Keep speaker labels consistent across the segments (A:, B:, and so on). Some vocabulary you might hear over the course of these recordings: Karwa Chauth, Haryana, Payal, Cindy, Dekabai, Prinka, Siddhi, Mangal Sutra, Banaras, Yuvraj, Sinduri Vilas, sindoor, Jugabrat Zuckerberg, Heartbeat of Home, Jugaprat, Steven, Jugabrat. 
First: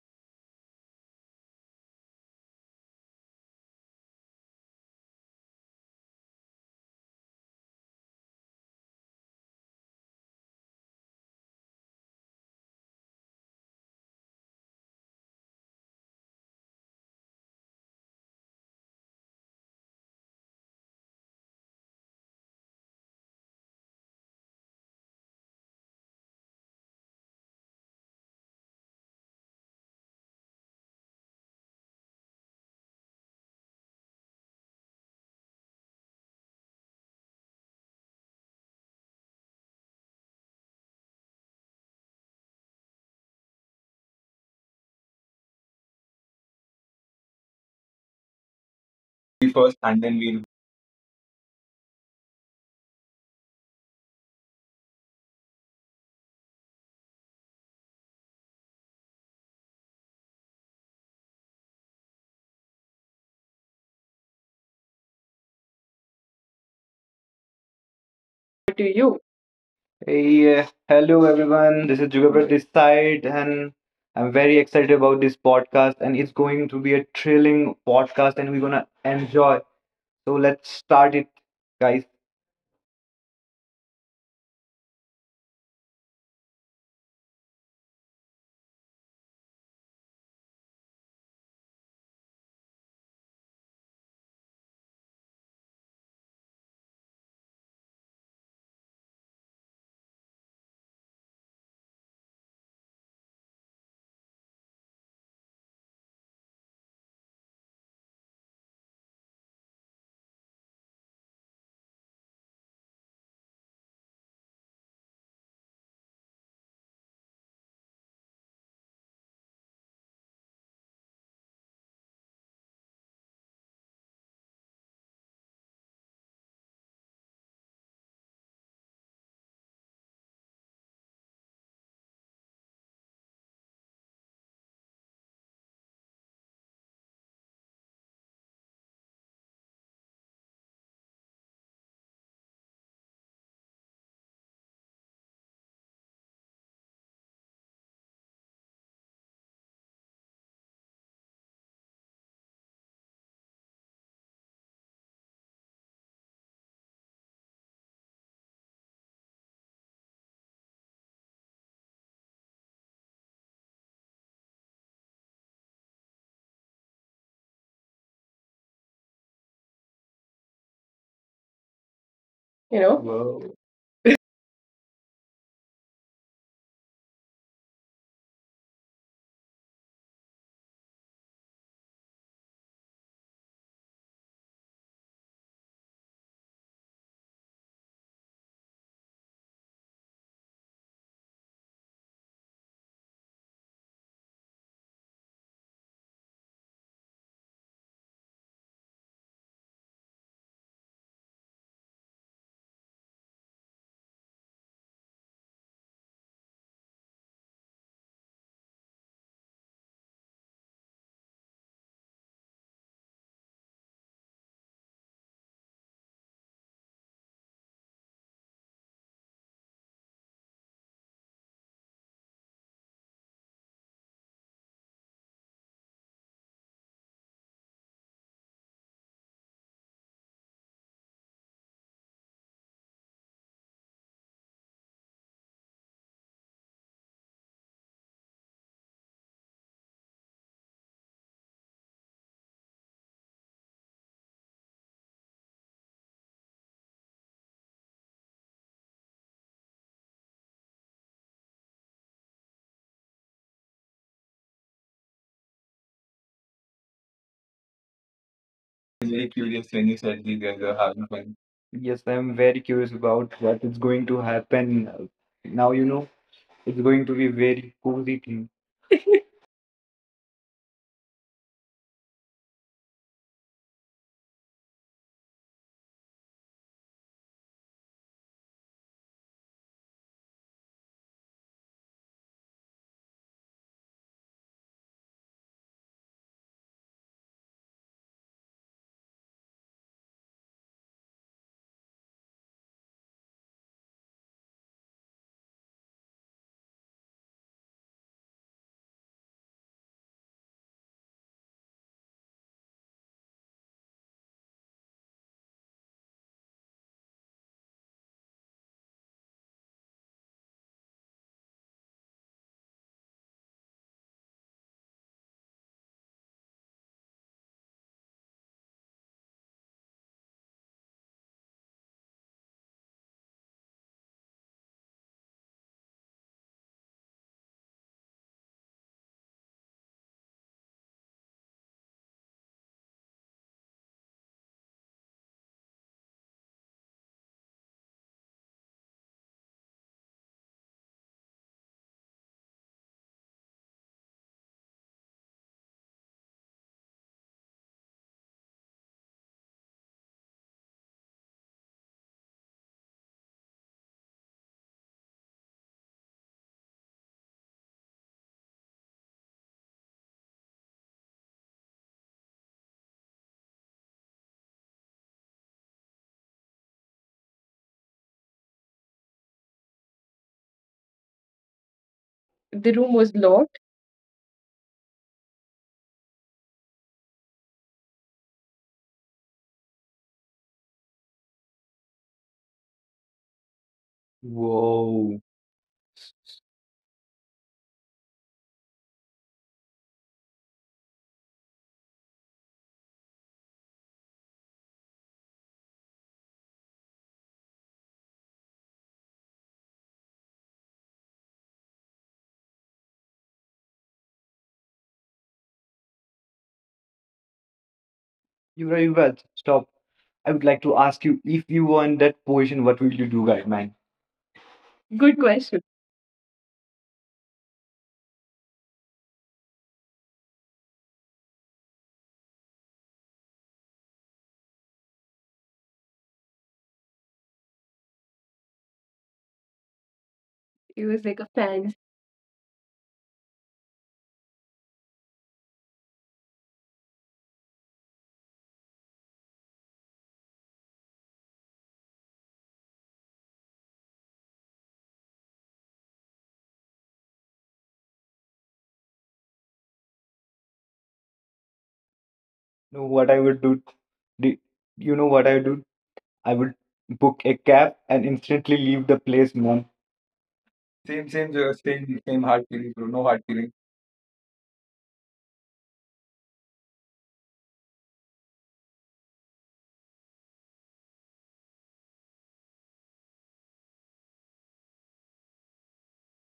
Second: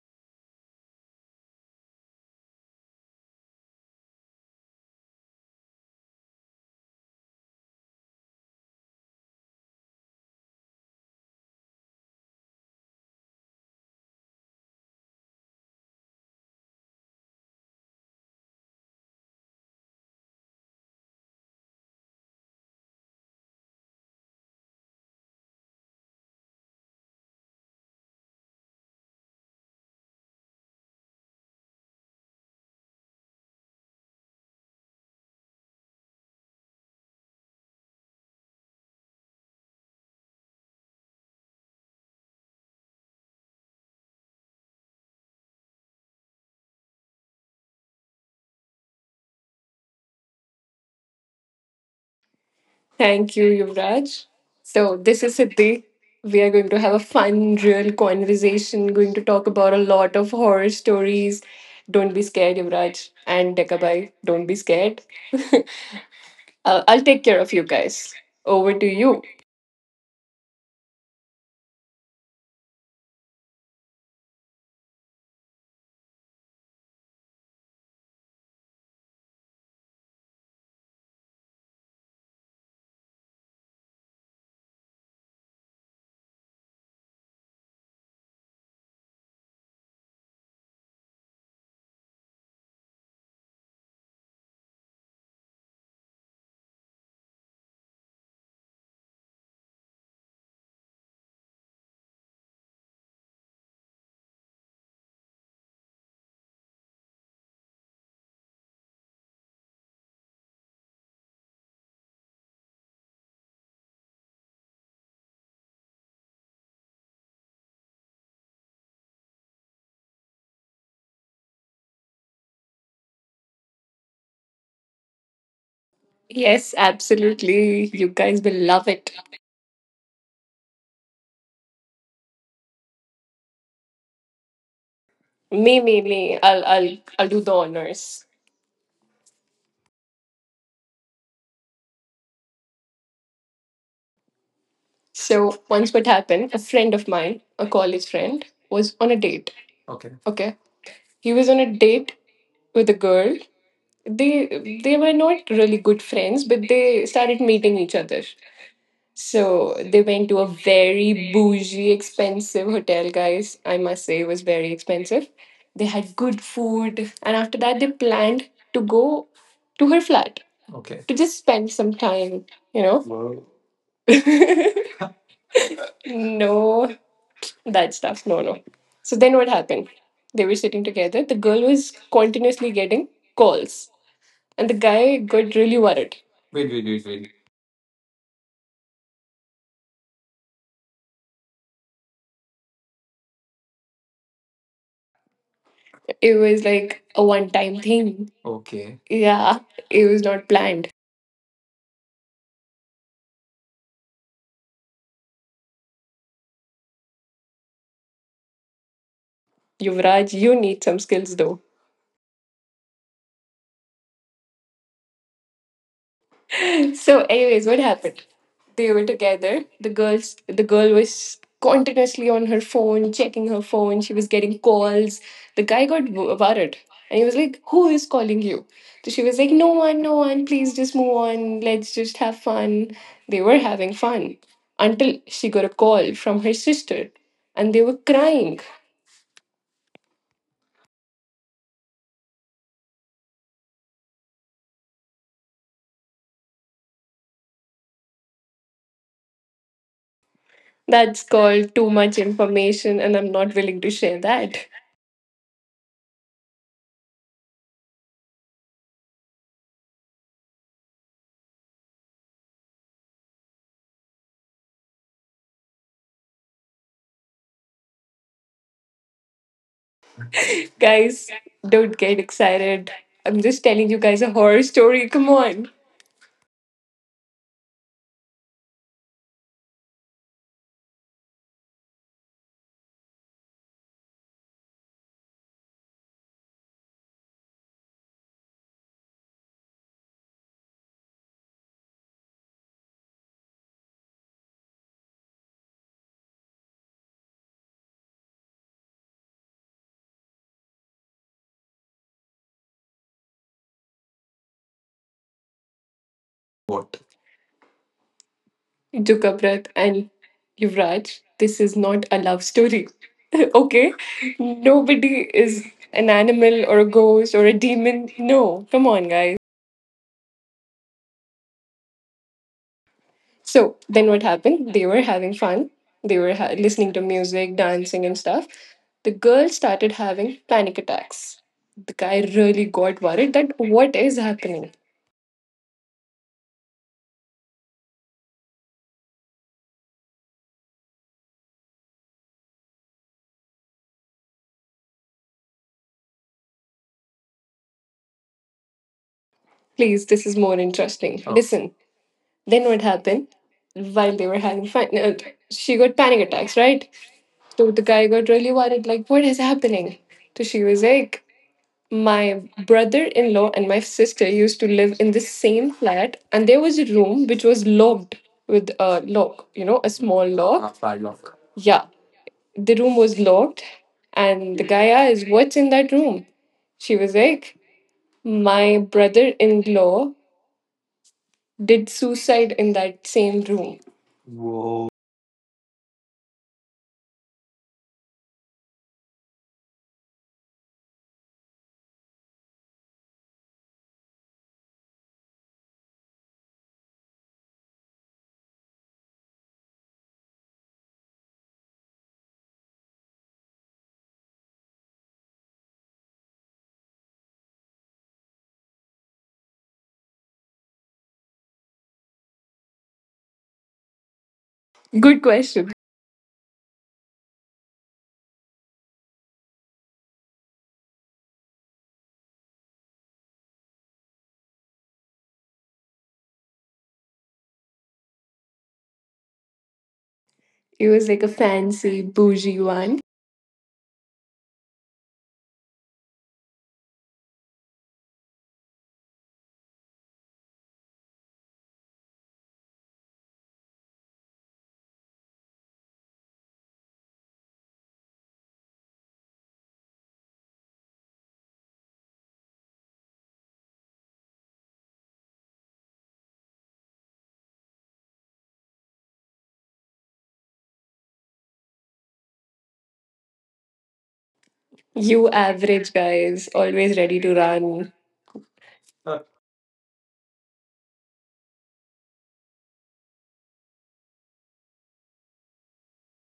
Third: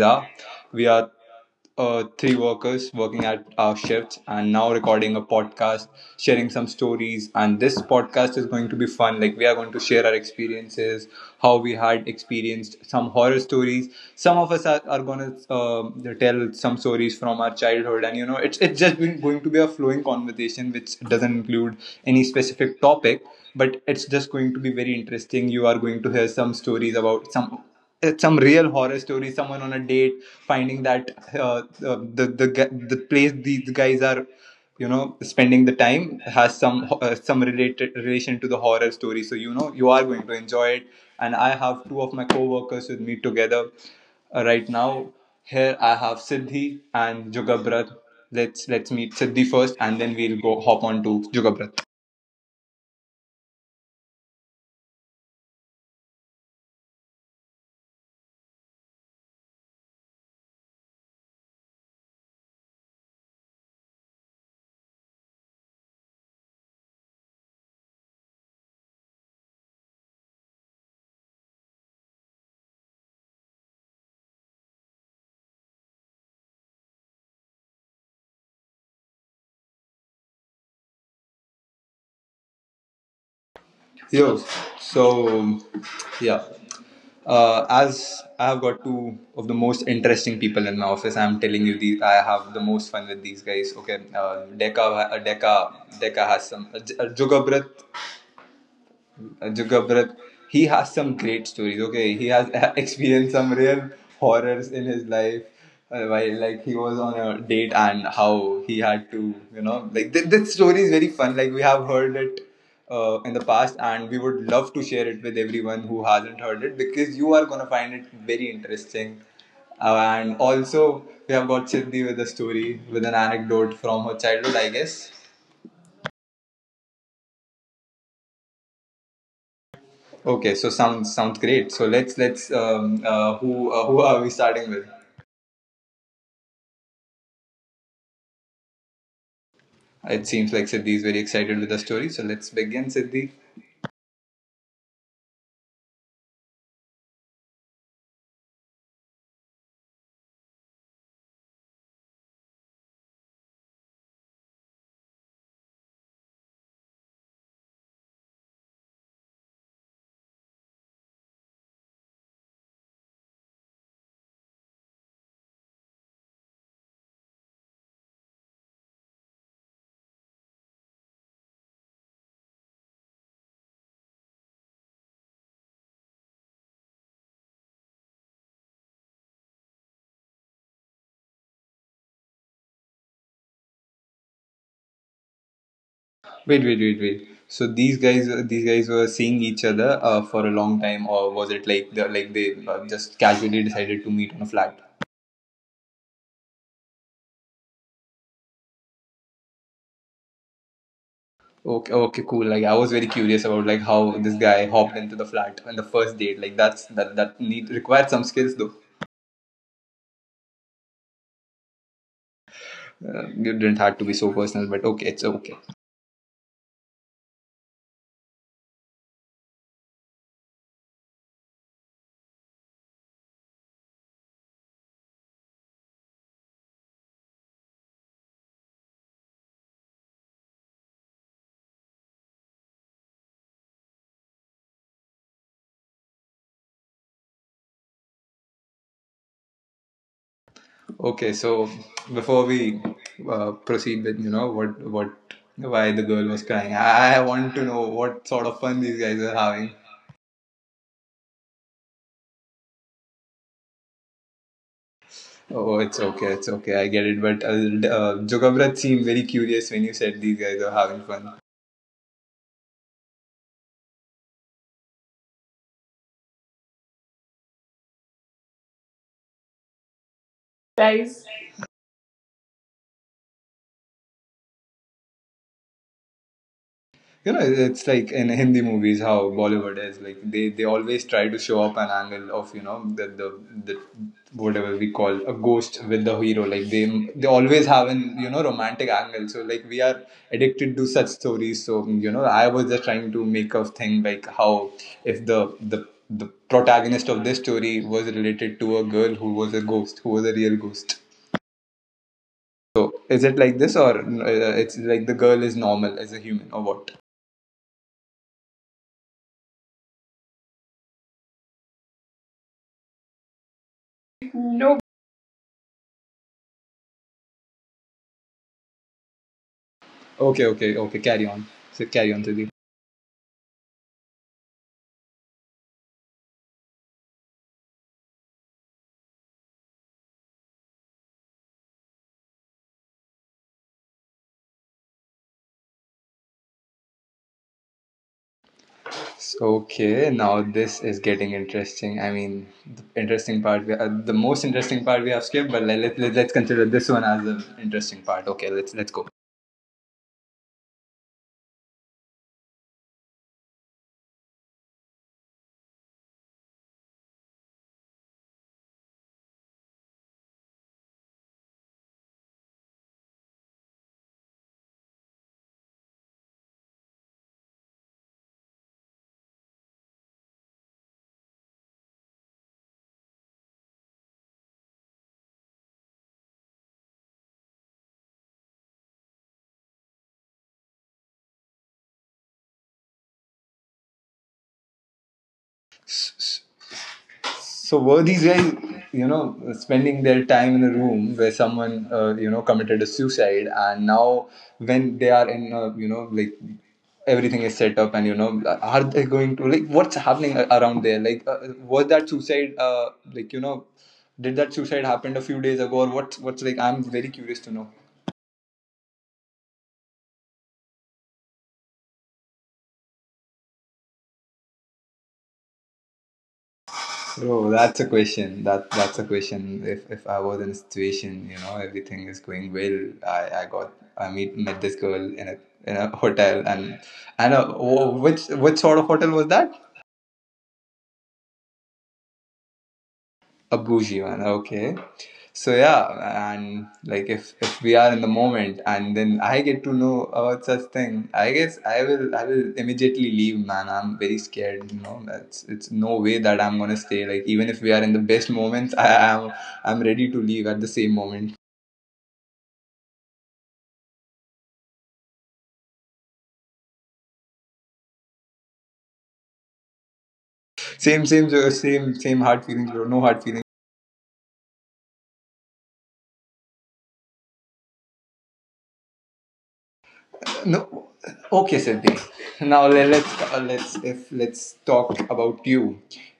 A: are. We are three workers working at our shifts and now recording a podcast, sharing some stories. And this podcast is going to be fun. Like, we are going to share our experiences, how we had experienced some horror stories. Some of us are going to tell some stories from our childhood. And, it's just been going to be a flowing conversation which doesn't include any specific topic. But it's just going to be very interesting. You are going to hear some stories about some real horror story, someone on a date finding that the place these guys are spending the time has some related relation to the horror story, so you are going to enjoy it. And I have two of my co-workers with me together. Right now here I have Siddhi and Jugabrat. Let's meet Siddhi
B: First
A: first,
B: and
A: and
B: then
A: then we'll
B: we'll
A: go hop on to Jugabrat.
C: Thank you, Yuvraj. So, this is Siddhi. We are going to have a fun, real conversation, going to talk about a lot of horror stories. Don't be scared, Yuvraj. And Dekabai, don't be scared. I'll take care of you guys. Over
B: go
C: to
B: to you.
C: you.
B: Hey, hello everyone. This is Jugabrat this side, and I'm very excited about this podcast. And it's going to be a thrilling podcast, and we're gonna enjoy. So let's start it, guys.
A: Yo, so yeah, as I have got two of the most interesting people in my office, I'm telling you, these I have the most fun with these guys. Okay, Deka has some. Jugabrat Zuckerberg, he has some great stories. Okay, he has experienced some real horrors in his life. While like he was on a date and how he had to, like this story is very fun. Like we have heard it in the past, and we would love to share it with everyone who hasn't heard it, because you are gonna find it very interesting. And also, we have got Siddhi with a story, with an anecdote from her childhood, I guess.
C: Yes, absolutely. You guys will love it.
A: Okay, so sounds great. So let's who are we starting with?
C: Me, me, me. I'll do the honors.
A: It seems like Siddhi is very excited with the story. So let's begin, Siddhi.
C: So, once what happened, a friend of mine, a college friend, was on a date. Okay. Okay. He was on a date with a girl. They they were not really good friends, but they started meeting each other. So they went to a very bougie, expensive hotel, guys. I must say it was very expensive. They had good food, and after that they planned to go to her flat. Okay. To just spend some time,
B: You
C: you
B: know,
C: know?
B: whoa. I
C: No, that stuff. No, no. So then what happened? They were sitting together. The girl was continuously getting calls. And the guy got really worried.
A: Wait,
C: Wait,
A: wait,
C: wait,
A: wait,
C: wait, wait.
A: wait. So these guys were seeing each other for a long time, or was it like like they just casually decided to meet on a flat?
C: It was like a one time thing. Okay. Yeah, it was not planned.
A: Okay, okay, cool. Like I was very curious about like how this guy hopped into the flat on the first date. Like that's that that need required some skills though.
C: Yuvraj, you need some skills though.
A: You didn't have to be so personal, but okay, it's okay.
C: So, anyways, what happened? They were together, the girl was continuously on her phone, checking her phone. She was getting calls. The guy got worried, and he was like, who is calling you? So she was like, no one, no one, please, just move on, let's just have fun. They were having fun until she got a call from her sister, and they were crying.
A: Okay, so before we proceed with you know what why the girl was crying, I want to know what sort of fun these guys are having.
C: That's called too much information, and I'm not willing to share that.
A: Oh, it's okay, I get it. But Jugabrat
B: was
A: seemed very
B: very curious
A: curious
B: when
A: when
B: you
A: you
B: said
A: said
B: these
A: these
B: guys
A: guys are
B: are having
A: having
B: fun.
A: fun.
B: Yes, I'm very curious about what is going to happen. Now you know it's going to be very cozy thing.
C: Guys,
A: Guys,
C: don't get excited. I'm just telling you guys a horror story, come on.
A: it's like in Hindi movies how Bollywood is like they always try to show up an angle of the whatever we call a ghost with the hero. Like they always have an romantic angle. So like we are addicted to such stories. So I was just trying to make a thing like how if the protagonist of this story was related to a girl who was a ghost, who was a real ghost. So is it like this, or it's like the girl is normal as a human, or what?
C: What? You took a breath and Yuvraj, this is not a love story. Okay? Nobody is an animal or a ghost or a demon. No, come on, guys.
A: Okay, okay, okay. Carry on. So carry on, Sudhi.
C: So then what happened? They were having fun. They were listening to music, dancing, and stuff. The girl started having panic attacks. The guy really got worried, that what is happening?
A: Okay, now this is getting interesting. I mean, the interesting part, the most interesting part we have skipped, but let's consider this one as the interesting part. Okay, let's go.
C: Please, this is more interesting. Oh. Listen. Then what happened? While they were having fun, she got panic attacks, right? So the guy got really worried, like, what is happening? So she was like, my brother in law and my sister used to live in the same flat, and there was a room which was locked with a lock, you know, a small lock. A padlock. Yeah. The room was locked, and the guy asked, what's in that room? She was like, my brother in law did suicide in that same room. Whoa.
B: Whoa.
A: So were these guys, you know, spending their time in a room where someone, you know, committed a suicide, and now when they are you know, like everything is set up, and you know, are they going to like what's happening around there? Like, was that suicide, like did that suicide happened a few days ago, or what? What's like? I'm very curious to know.
B: Yuvraj, stop. I would like to ask you if you were in that position, what would you do, guy man? Good
C: Good
B: question.
C: question.
A: Bro, that's a question. That's a question. If I was in a situation, you know, everything is going well. I got I meet met this girl in a, in a hotel, and a, wh- which sort of hotel was that?
B: It
C: It
B: was
C: was
B: like
C: like
B: a
C: a
B: fan.
C: fancy, bougie one.
A: A bougie one, okay. So yeah, and like if we are in the moment and then I get to know about such thing, I guess I will immediately leave, man. I'm very scared. That's it's no way that I'm gonna stay. Like even if we are in the best moments, I am I'm ready to leave at the same moment.
B: Know what I would do? Do you know what I would do? I would book a cab and instantly leave the place, man.
A: Same
B: Same,
A: same
B: same,
A: same
B: same, same
A: same
B: hard
A: hard
B: feeling,
A: feelings,
B: bro.
A: bro. No
B: No hard
A: hard feelings.
B: feeling.
C: You average guys, always ready to run. That
A: No. Okay, Siddhi. Now let's talk about you.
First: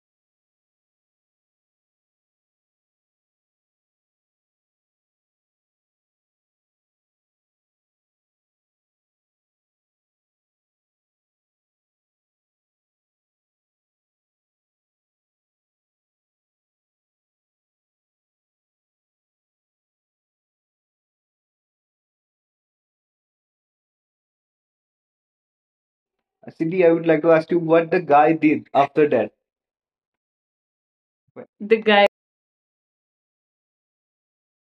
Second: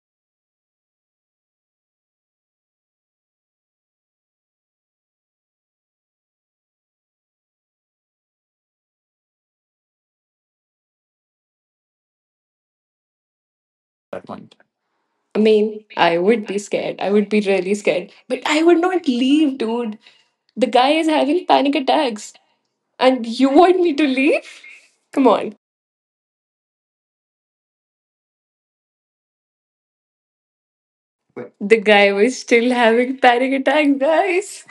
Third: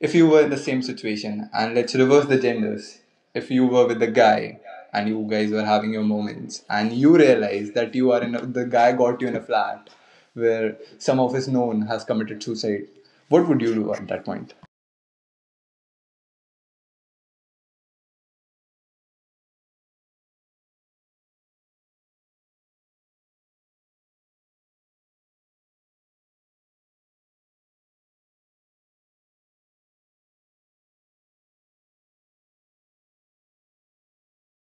A: If you were in the same situation, and let's reverse the genders. If you were with the guy, and you guys were having your moments, and you realize that you are the guy got you in a flat where some of his known has committed suicide, what would you do at that point?
C: point. I mean, I would be scared. I would be really scared. But I would not leave, dude. The guy is having panic attacks. And you want me to leave? Come on.
B: Cindy, I would like to ask you what the guy did after that. The
C: The
B: guy.
C: guy was still having panic attacks, guys.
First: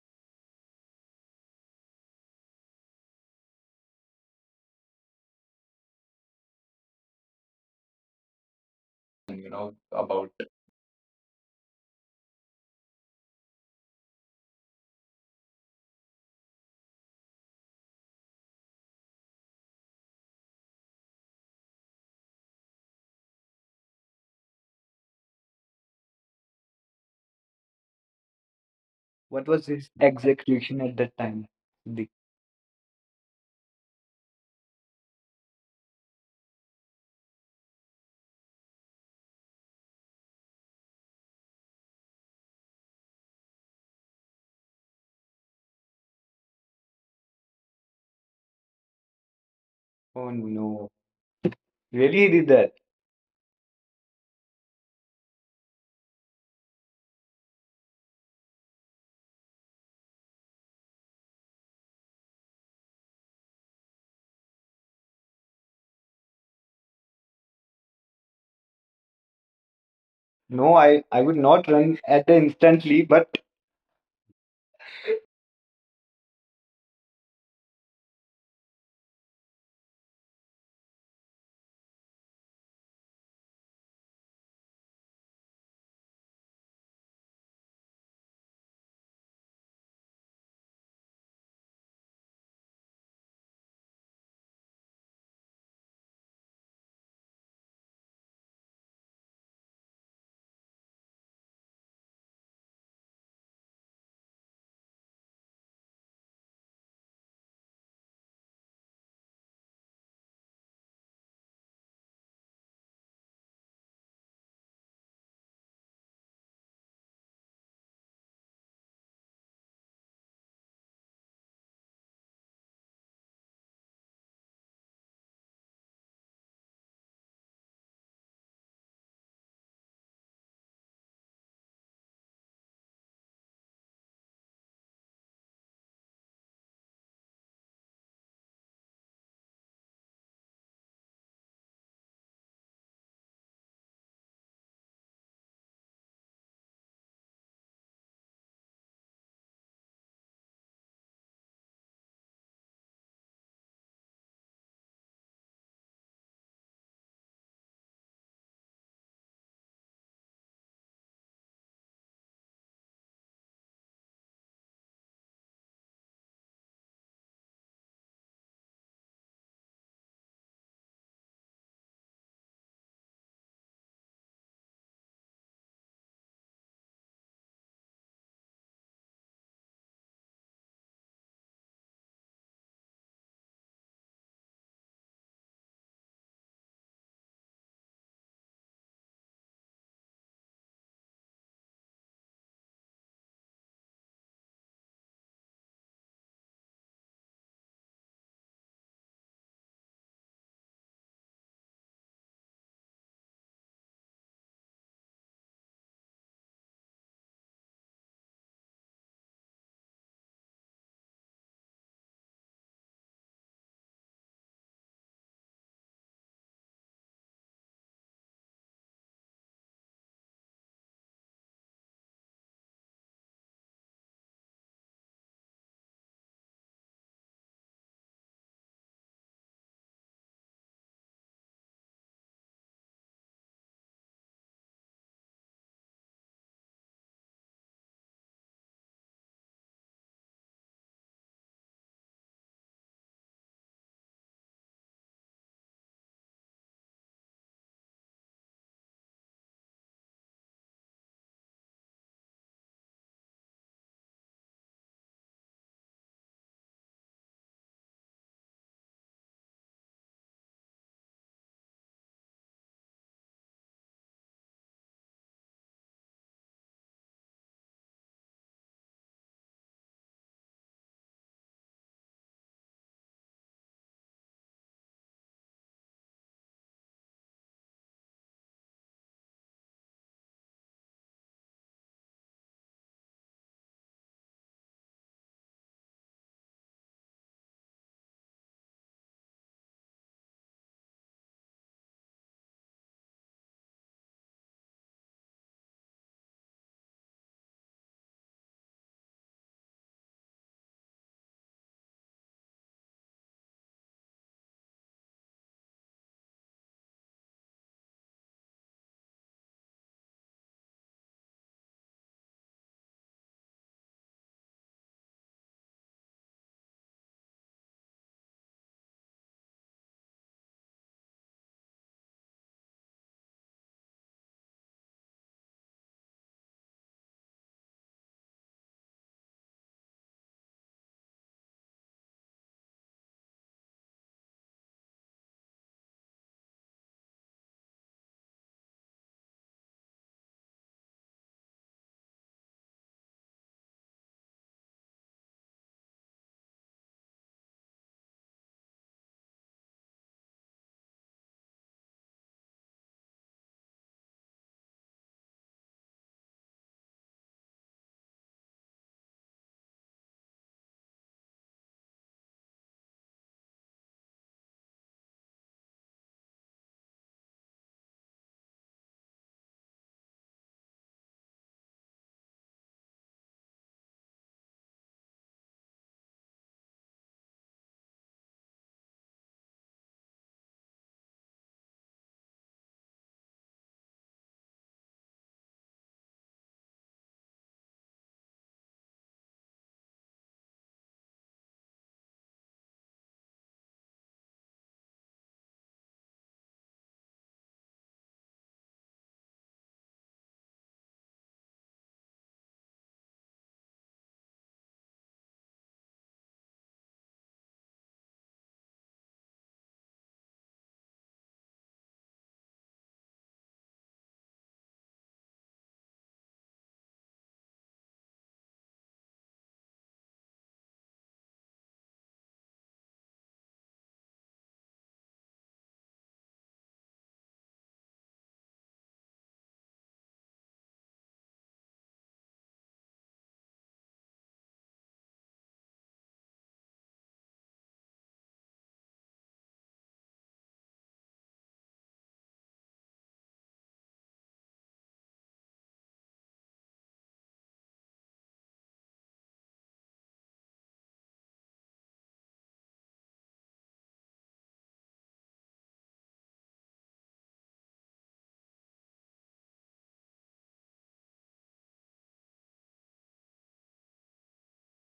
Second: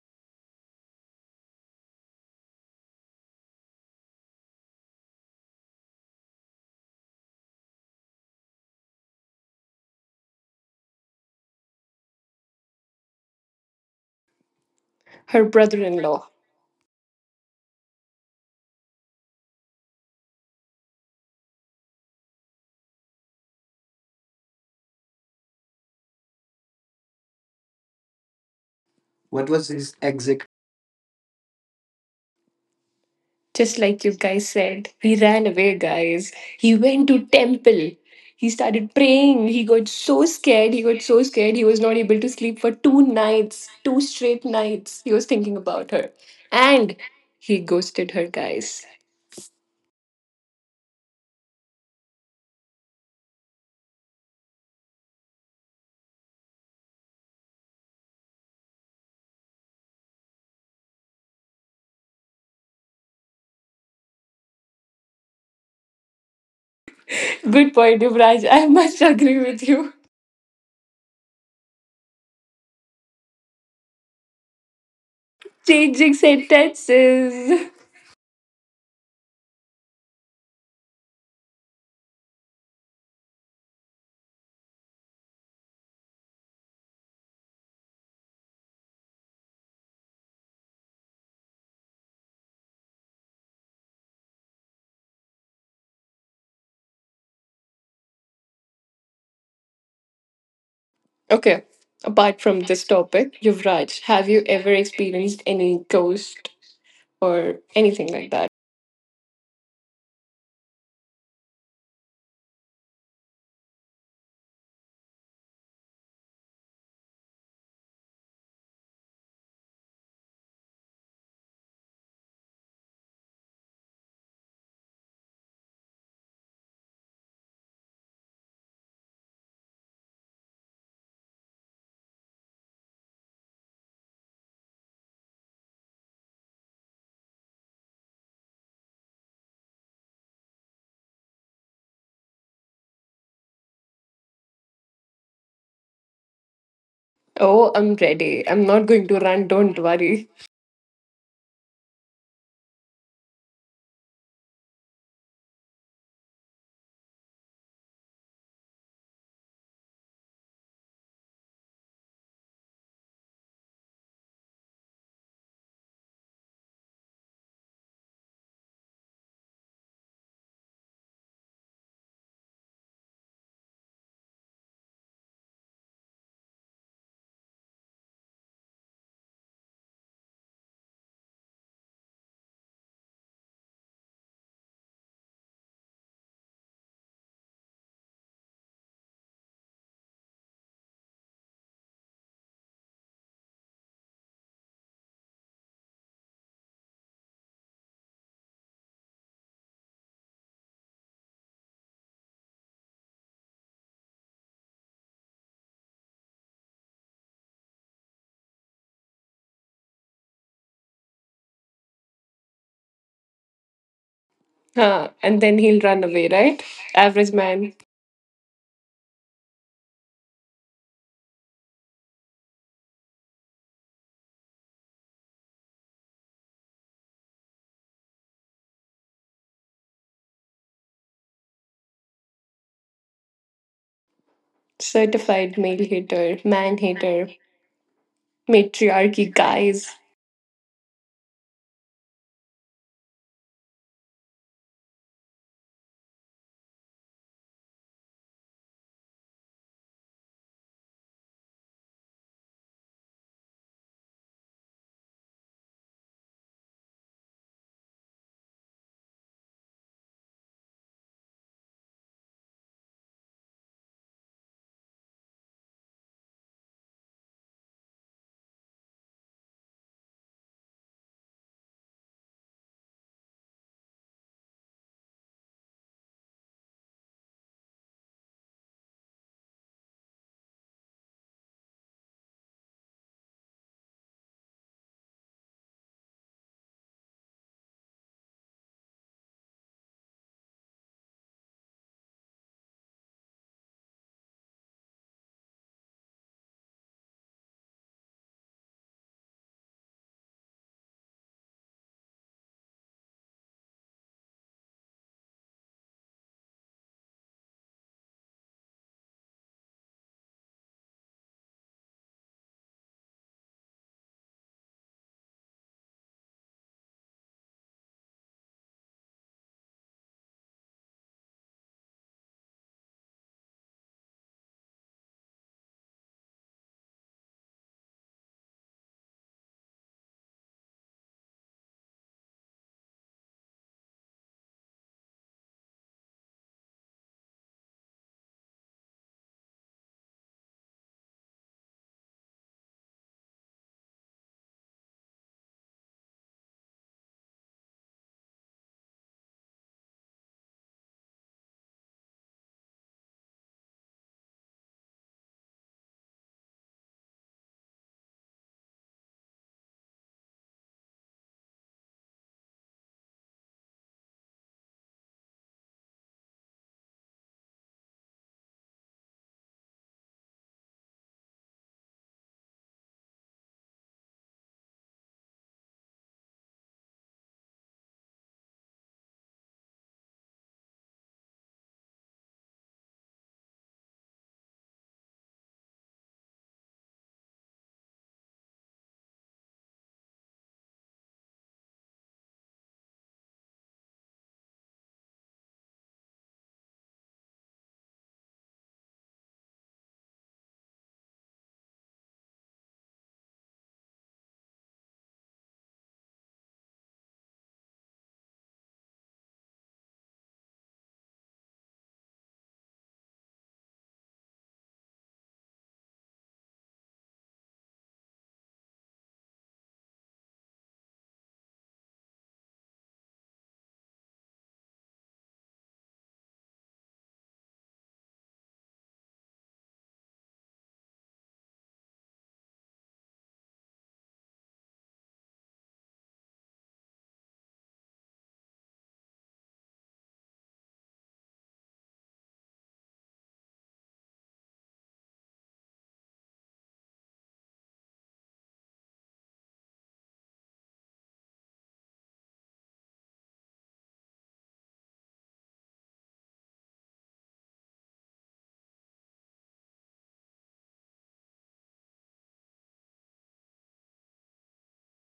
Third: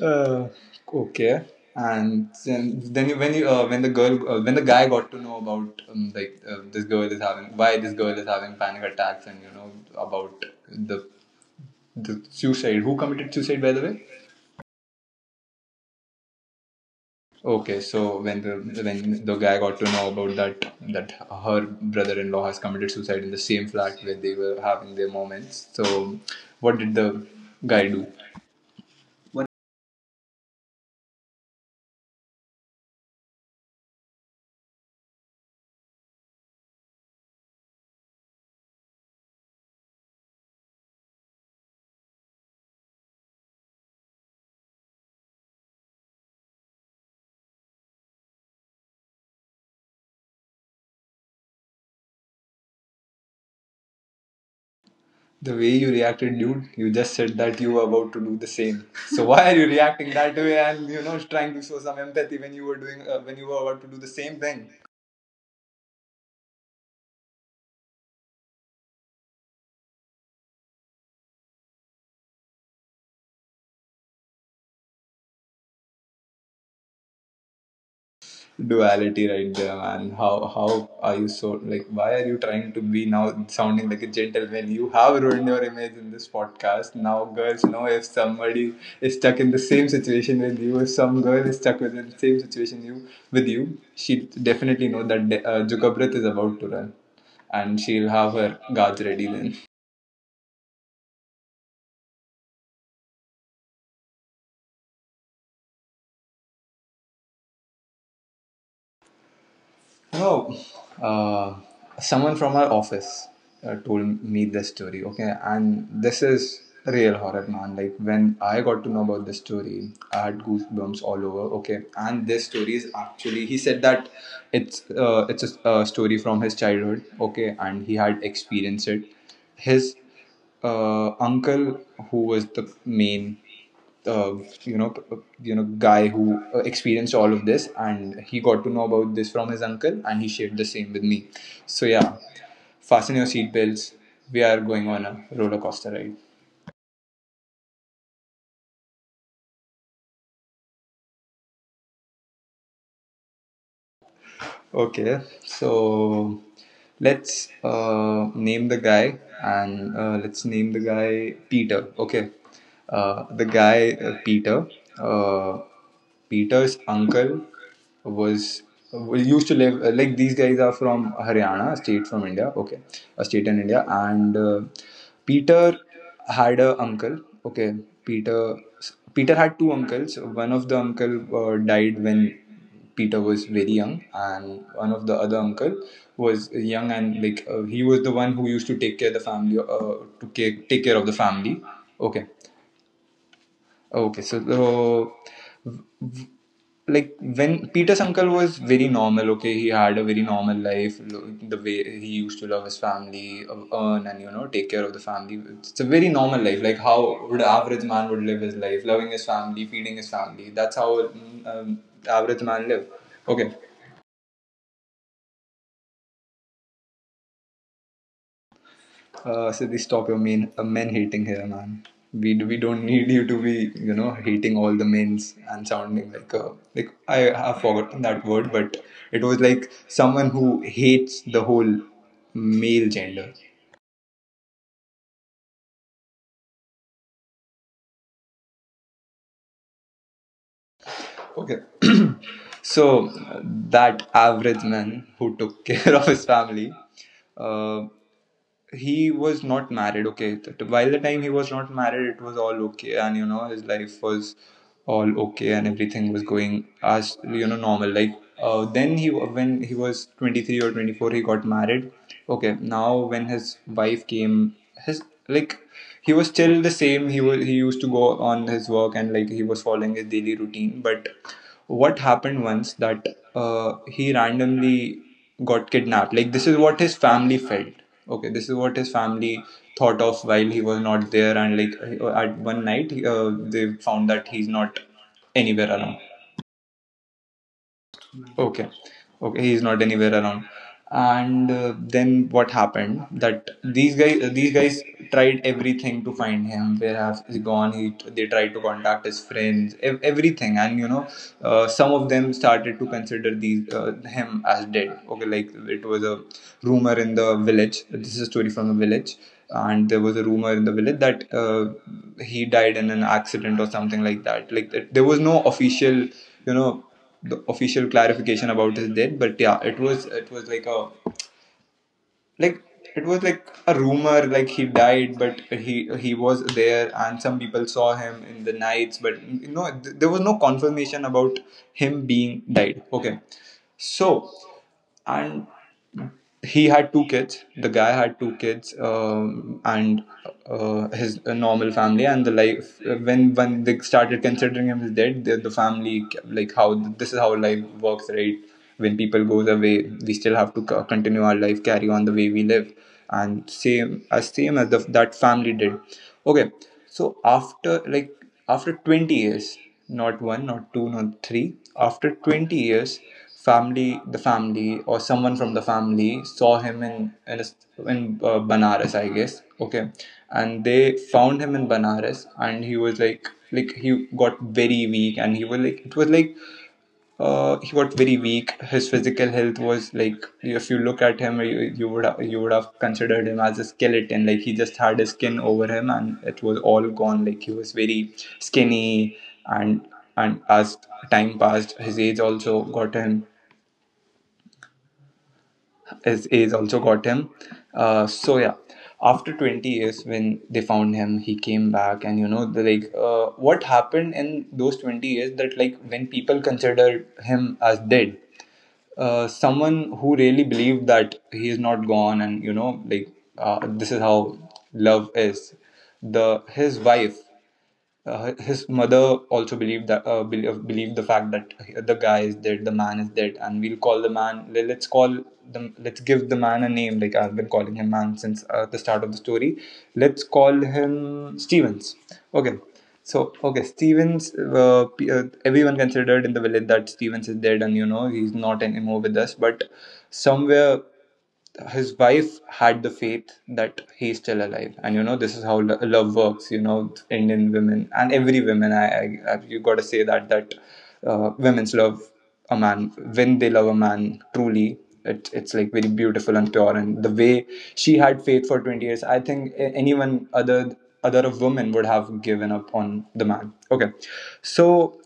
A: Uh, okay. And then you when the girl when the guy got to know about like this girl is having why this girl is having panic attacks, and you
B: You
A: know
B: know about.
A: about the suicide, who committed suicide, by the way.
C: Her brother in law.
A: Okay, so when the guy got to know about that her brother-in-law has committed suicide in the same flat where they were having their moments. So what did the guy do?
B: What
C: What
B: was
C: was
B: his
C: his exact?
B: execution at that time? The.
C: Just like you guys said, he ran away, guys. He went to temple. He started praying. He got so scared. He got so scared. He was not able to sleep for 2 nights, 2 straight nights. He was thinking about her. And he ghosted her, guys.
B: Oh no, really he did that?
A: The way you reacted, dude, you just said that you were about to do the same. So why are you reacting that way and trying to show some empathy when you were doing when you were about to do the same thing?
C: Good point, Yuvraj. I must agree with you.
B: No, I would not run at the instantly, but
C: Changing sentences.
A: Duality right there, man. How are you so, like, why are you trying to be now sounding like a gentleman? You have ruined your image in this podcast. Now girls know if somebody is stuck in the same situation with you, if some girl is stuck within the same situation you with you, she definitely know that Jugabrath is about to run, and she'll have her guards ready then.
C: Okay, apart from this topic, Yuvraj, have you ever experienced any ghost or anything like that?
A: No, uh, someone from our office told me this story. Okay, and this is real horror, man. Like when I got to know about this story, I had goosebumps all over. Okay, and this story is actually he said that it's a story from his childhood. Okay, and he had experienced it. His uncle, who was the main uh, you know p- guy who experienced all of this, and he got to know about this from his uncle, and he shared the same with me. So yeah, fasten your seatbelts, we are going on a roller coaster ride.
C: Oh, I'm ready. I'm not going to run, don't worry.
A: Okay, so let's name the guy Peter. Okay, the guy, Peter. Uh, Peter's uncle was used to live, like these guys are from Haryana, a state from India. Okay, a state in India, and Peter had a uncle. Okay, Peter Peter had two uncles. One of the uncle died when Peter was very young, and one of the other uncle was young, and like he was the one who used to take care of the family, take care of the family. Okay, okay. So, uh, like when Peter's uncle was very normal. Okay, he had a very normal life, the way he used to love his family, earn and take care of the family. It's a very normal life, like how would average man would live his life, loving his family, feeding his family. That's how average man live. Okay.
C: Huh. And then he'll run away, right? Average man,
A: Siddhi, stop your main men hating here, man. We don't need you to be hating all the mains and sounding like a like, I have forgotten that word, but it was like someone who hates the whole male gender.
C: certified male hater, man hater, matriarchy guys.
A: Okay, so that average man who took care of his family. Uh, he was not married. Okay While the time he was not married, it was all okay, and you know his life was all okay and everything was going as you know normal, like then he when he was 23 or 24, he got married. Okay, now when his wife came, his like he was still the same. He used to go on his work, and like he was following his daily routine. But what happened once that he randomly got kidnapped, like this is what his family felt. Okay, this is what his family thought of while he was not there. And like at one night, they found that he's not anywhere around. Okay. Okay, he is not anywhere around. And then what happened that these guys tried everything to find him. Where has he gone? He They tried to contact his friends, everything, and you know some of them started to consider these him as dead. Okay, like it was a rumor in the village. This is a story from the village. And there was a rumor in the village that he died in an accident or something like that. Like there was no official, you know, the official clarification about his death. But yeah, it was, like a, like it was like a rumor, like he died. But he was there, and some people saw him in the nights. But you know, there was no confirmation about him being died. Okay. So, and he had two kids. The guy had two kids. And his normal family and the life, when they started considering him as dead, the family, like, how, this is how life works, right? When people goes away, we still have to continue our life, carry on the way we live. And same as that family did. Okay. So after like, after 20 years, not one, not two, not three, after 20 years, family the family or someone from the family saw him in in Banaras, I guess. Okay. And they found him in Banaras, and he was like, he got very weak. And he was like it was like he got very weak. His physical health was like, if you look at him, you would you would have considered him as a skeleton. Like he just had his skin over him, and it was all gone. Like he was very skinny. And and as time passed, his age also got him. His age also got him. So yeah, after 20 years when they found him, he came back. And you know, the like what happened in those 20 years, that like when people considered him as dead, someone who really believed that he is not gone. And you know, like, this is how love is. The His wife, his mother also believed that believed the fact that the guy is dead, the man is dead, and we'll call the man. Let's call them. Let's give the man a name. Like I've been calling him man since the start of the story. Let's call him Stevens. Okay. So okay, Stevens. Everyone considered in the village that Stevens is dead, and you know he's not anymore with us. But somewhere his wife had the faith that he's still alive. And you know this is how love works. You know, Indian women and every woman, I you gotta say that women's love a man. When they love a man truly, it's like very beautiful and pure. And the way she had faith for 20 years, I think anyone other, a woman would have given up on the man. Okay. So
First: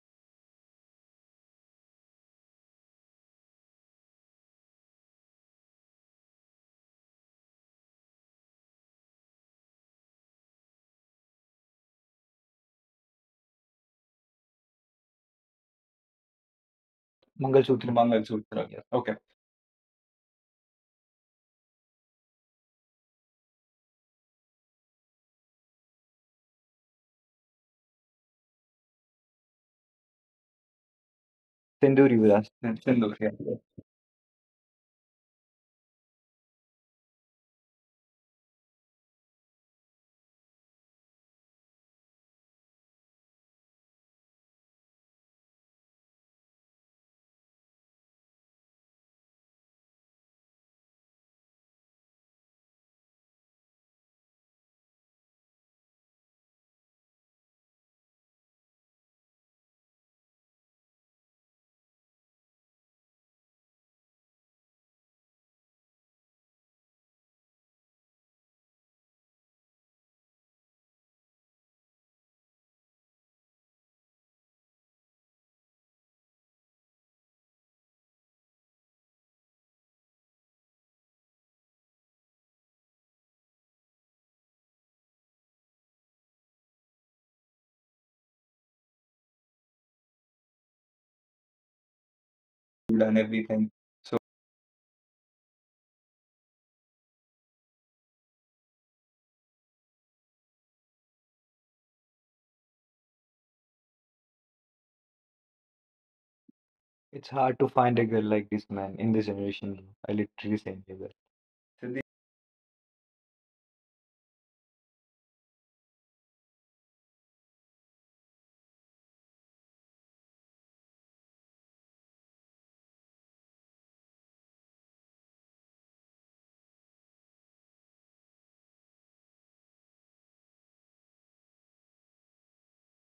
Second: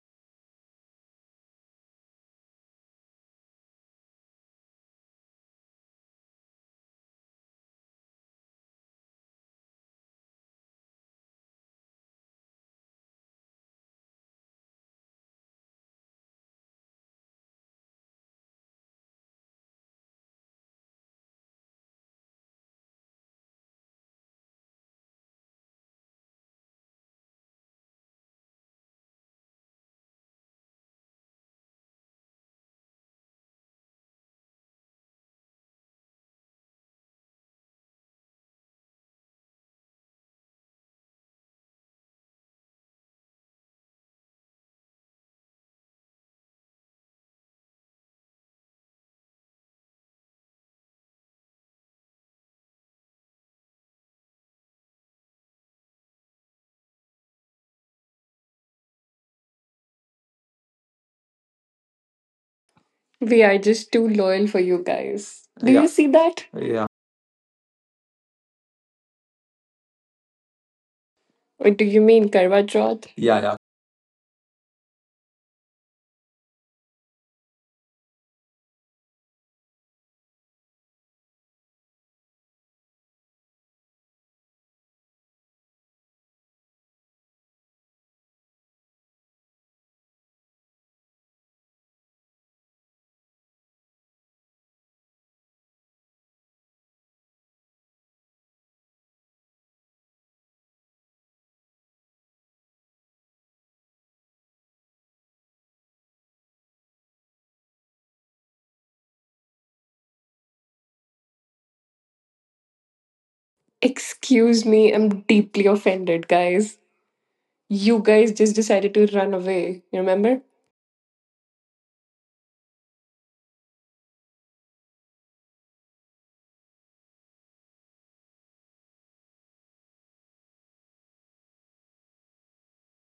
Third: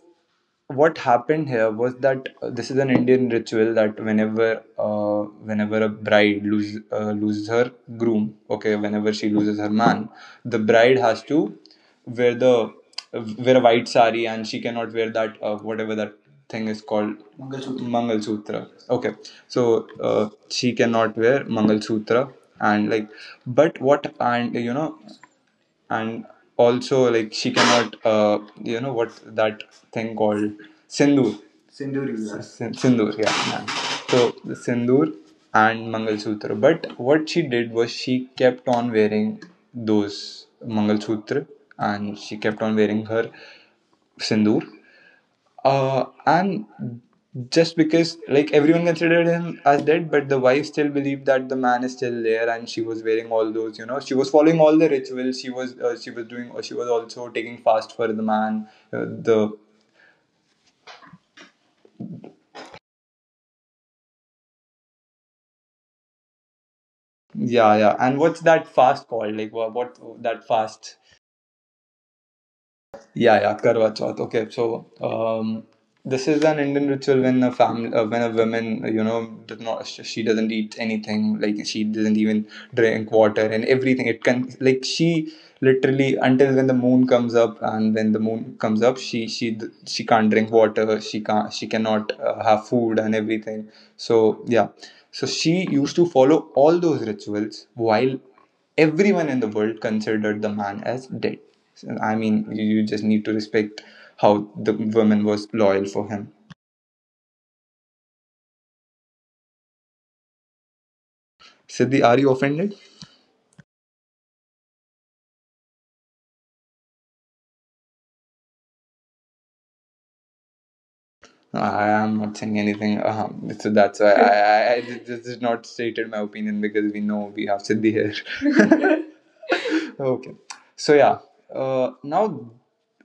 A: what happened here was that, this is an Indian ritual, that whenever, whenever a bride loses her groom, okay, whenever she loses her man, the bride has to wear the wear a white sari. And she cannot wear that, whatever that thing is called,
B: Mangalsutra,
A: Mangal Sutra.
B: Mangalsutra. Yes.
A: Okay,
B: Okay.
A: so she cannot wear Mangal Sutra. and like, but what and you know And also, like, she cannot, you know what that thing called, sindoor.
B: Sinduri Vilas. Then
A: Sindoor,
B: Sindoor,
A: yeah,
B: yeah.
A: man. So the sindoor and mangalsutra, but what she did was she kept on wearing those mangalsutra, and she kept on wearing her sindoor. And just because like everyone considered him as dead. But the wife still believed that the man is still there, and she was wearing all those. You know, she was following all the rituals. She was doing. She was also taking fast for the man. Uh, the
C: We are just too loyal for you guys. Do Yeah, you Yeah, see that? Yeah.
A: Yeah, yeah. And what's that fast called? Like what, that fast?
C: Or do you mean Karwa Chauth?
A: Yeah,
C: Yeah, yeah.
A: yeah, Karwa Chauth. Okay, so this is an Indian ritual when when a woman, you know, does not she doesn't eat anything, like she doesn't even drink water and everything. It can like She literally, until when the moon comes up. And when the moon comes up, she can't drink water. She cannot have food
B: Food
A: and
B: and
A: everything.
B: everything. So,
A: So, yeah. So she used to follow all those rituals while everyone in the world considered the man as dead. So, I mean, you just need to respect how the woman was loyal for him.
B: it's hard to find a girl like this man in this generation. I literally saying that.
A: Siddhi,
B: Siddhi-
A: are you offended?
C: Excuse me, I'm deeply offended, guys. You guys just decided to run away, you remember?
A: I am not saying anything. So that's why I just not stated my opinion, because we know we have Siddhi here. Okay, so yeah, now,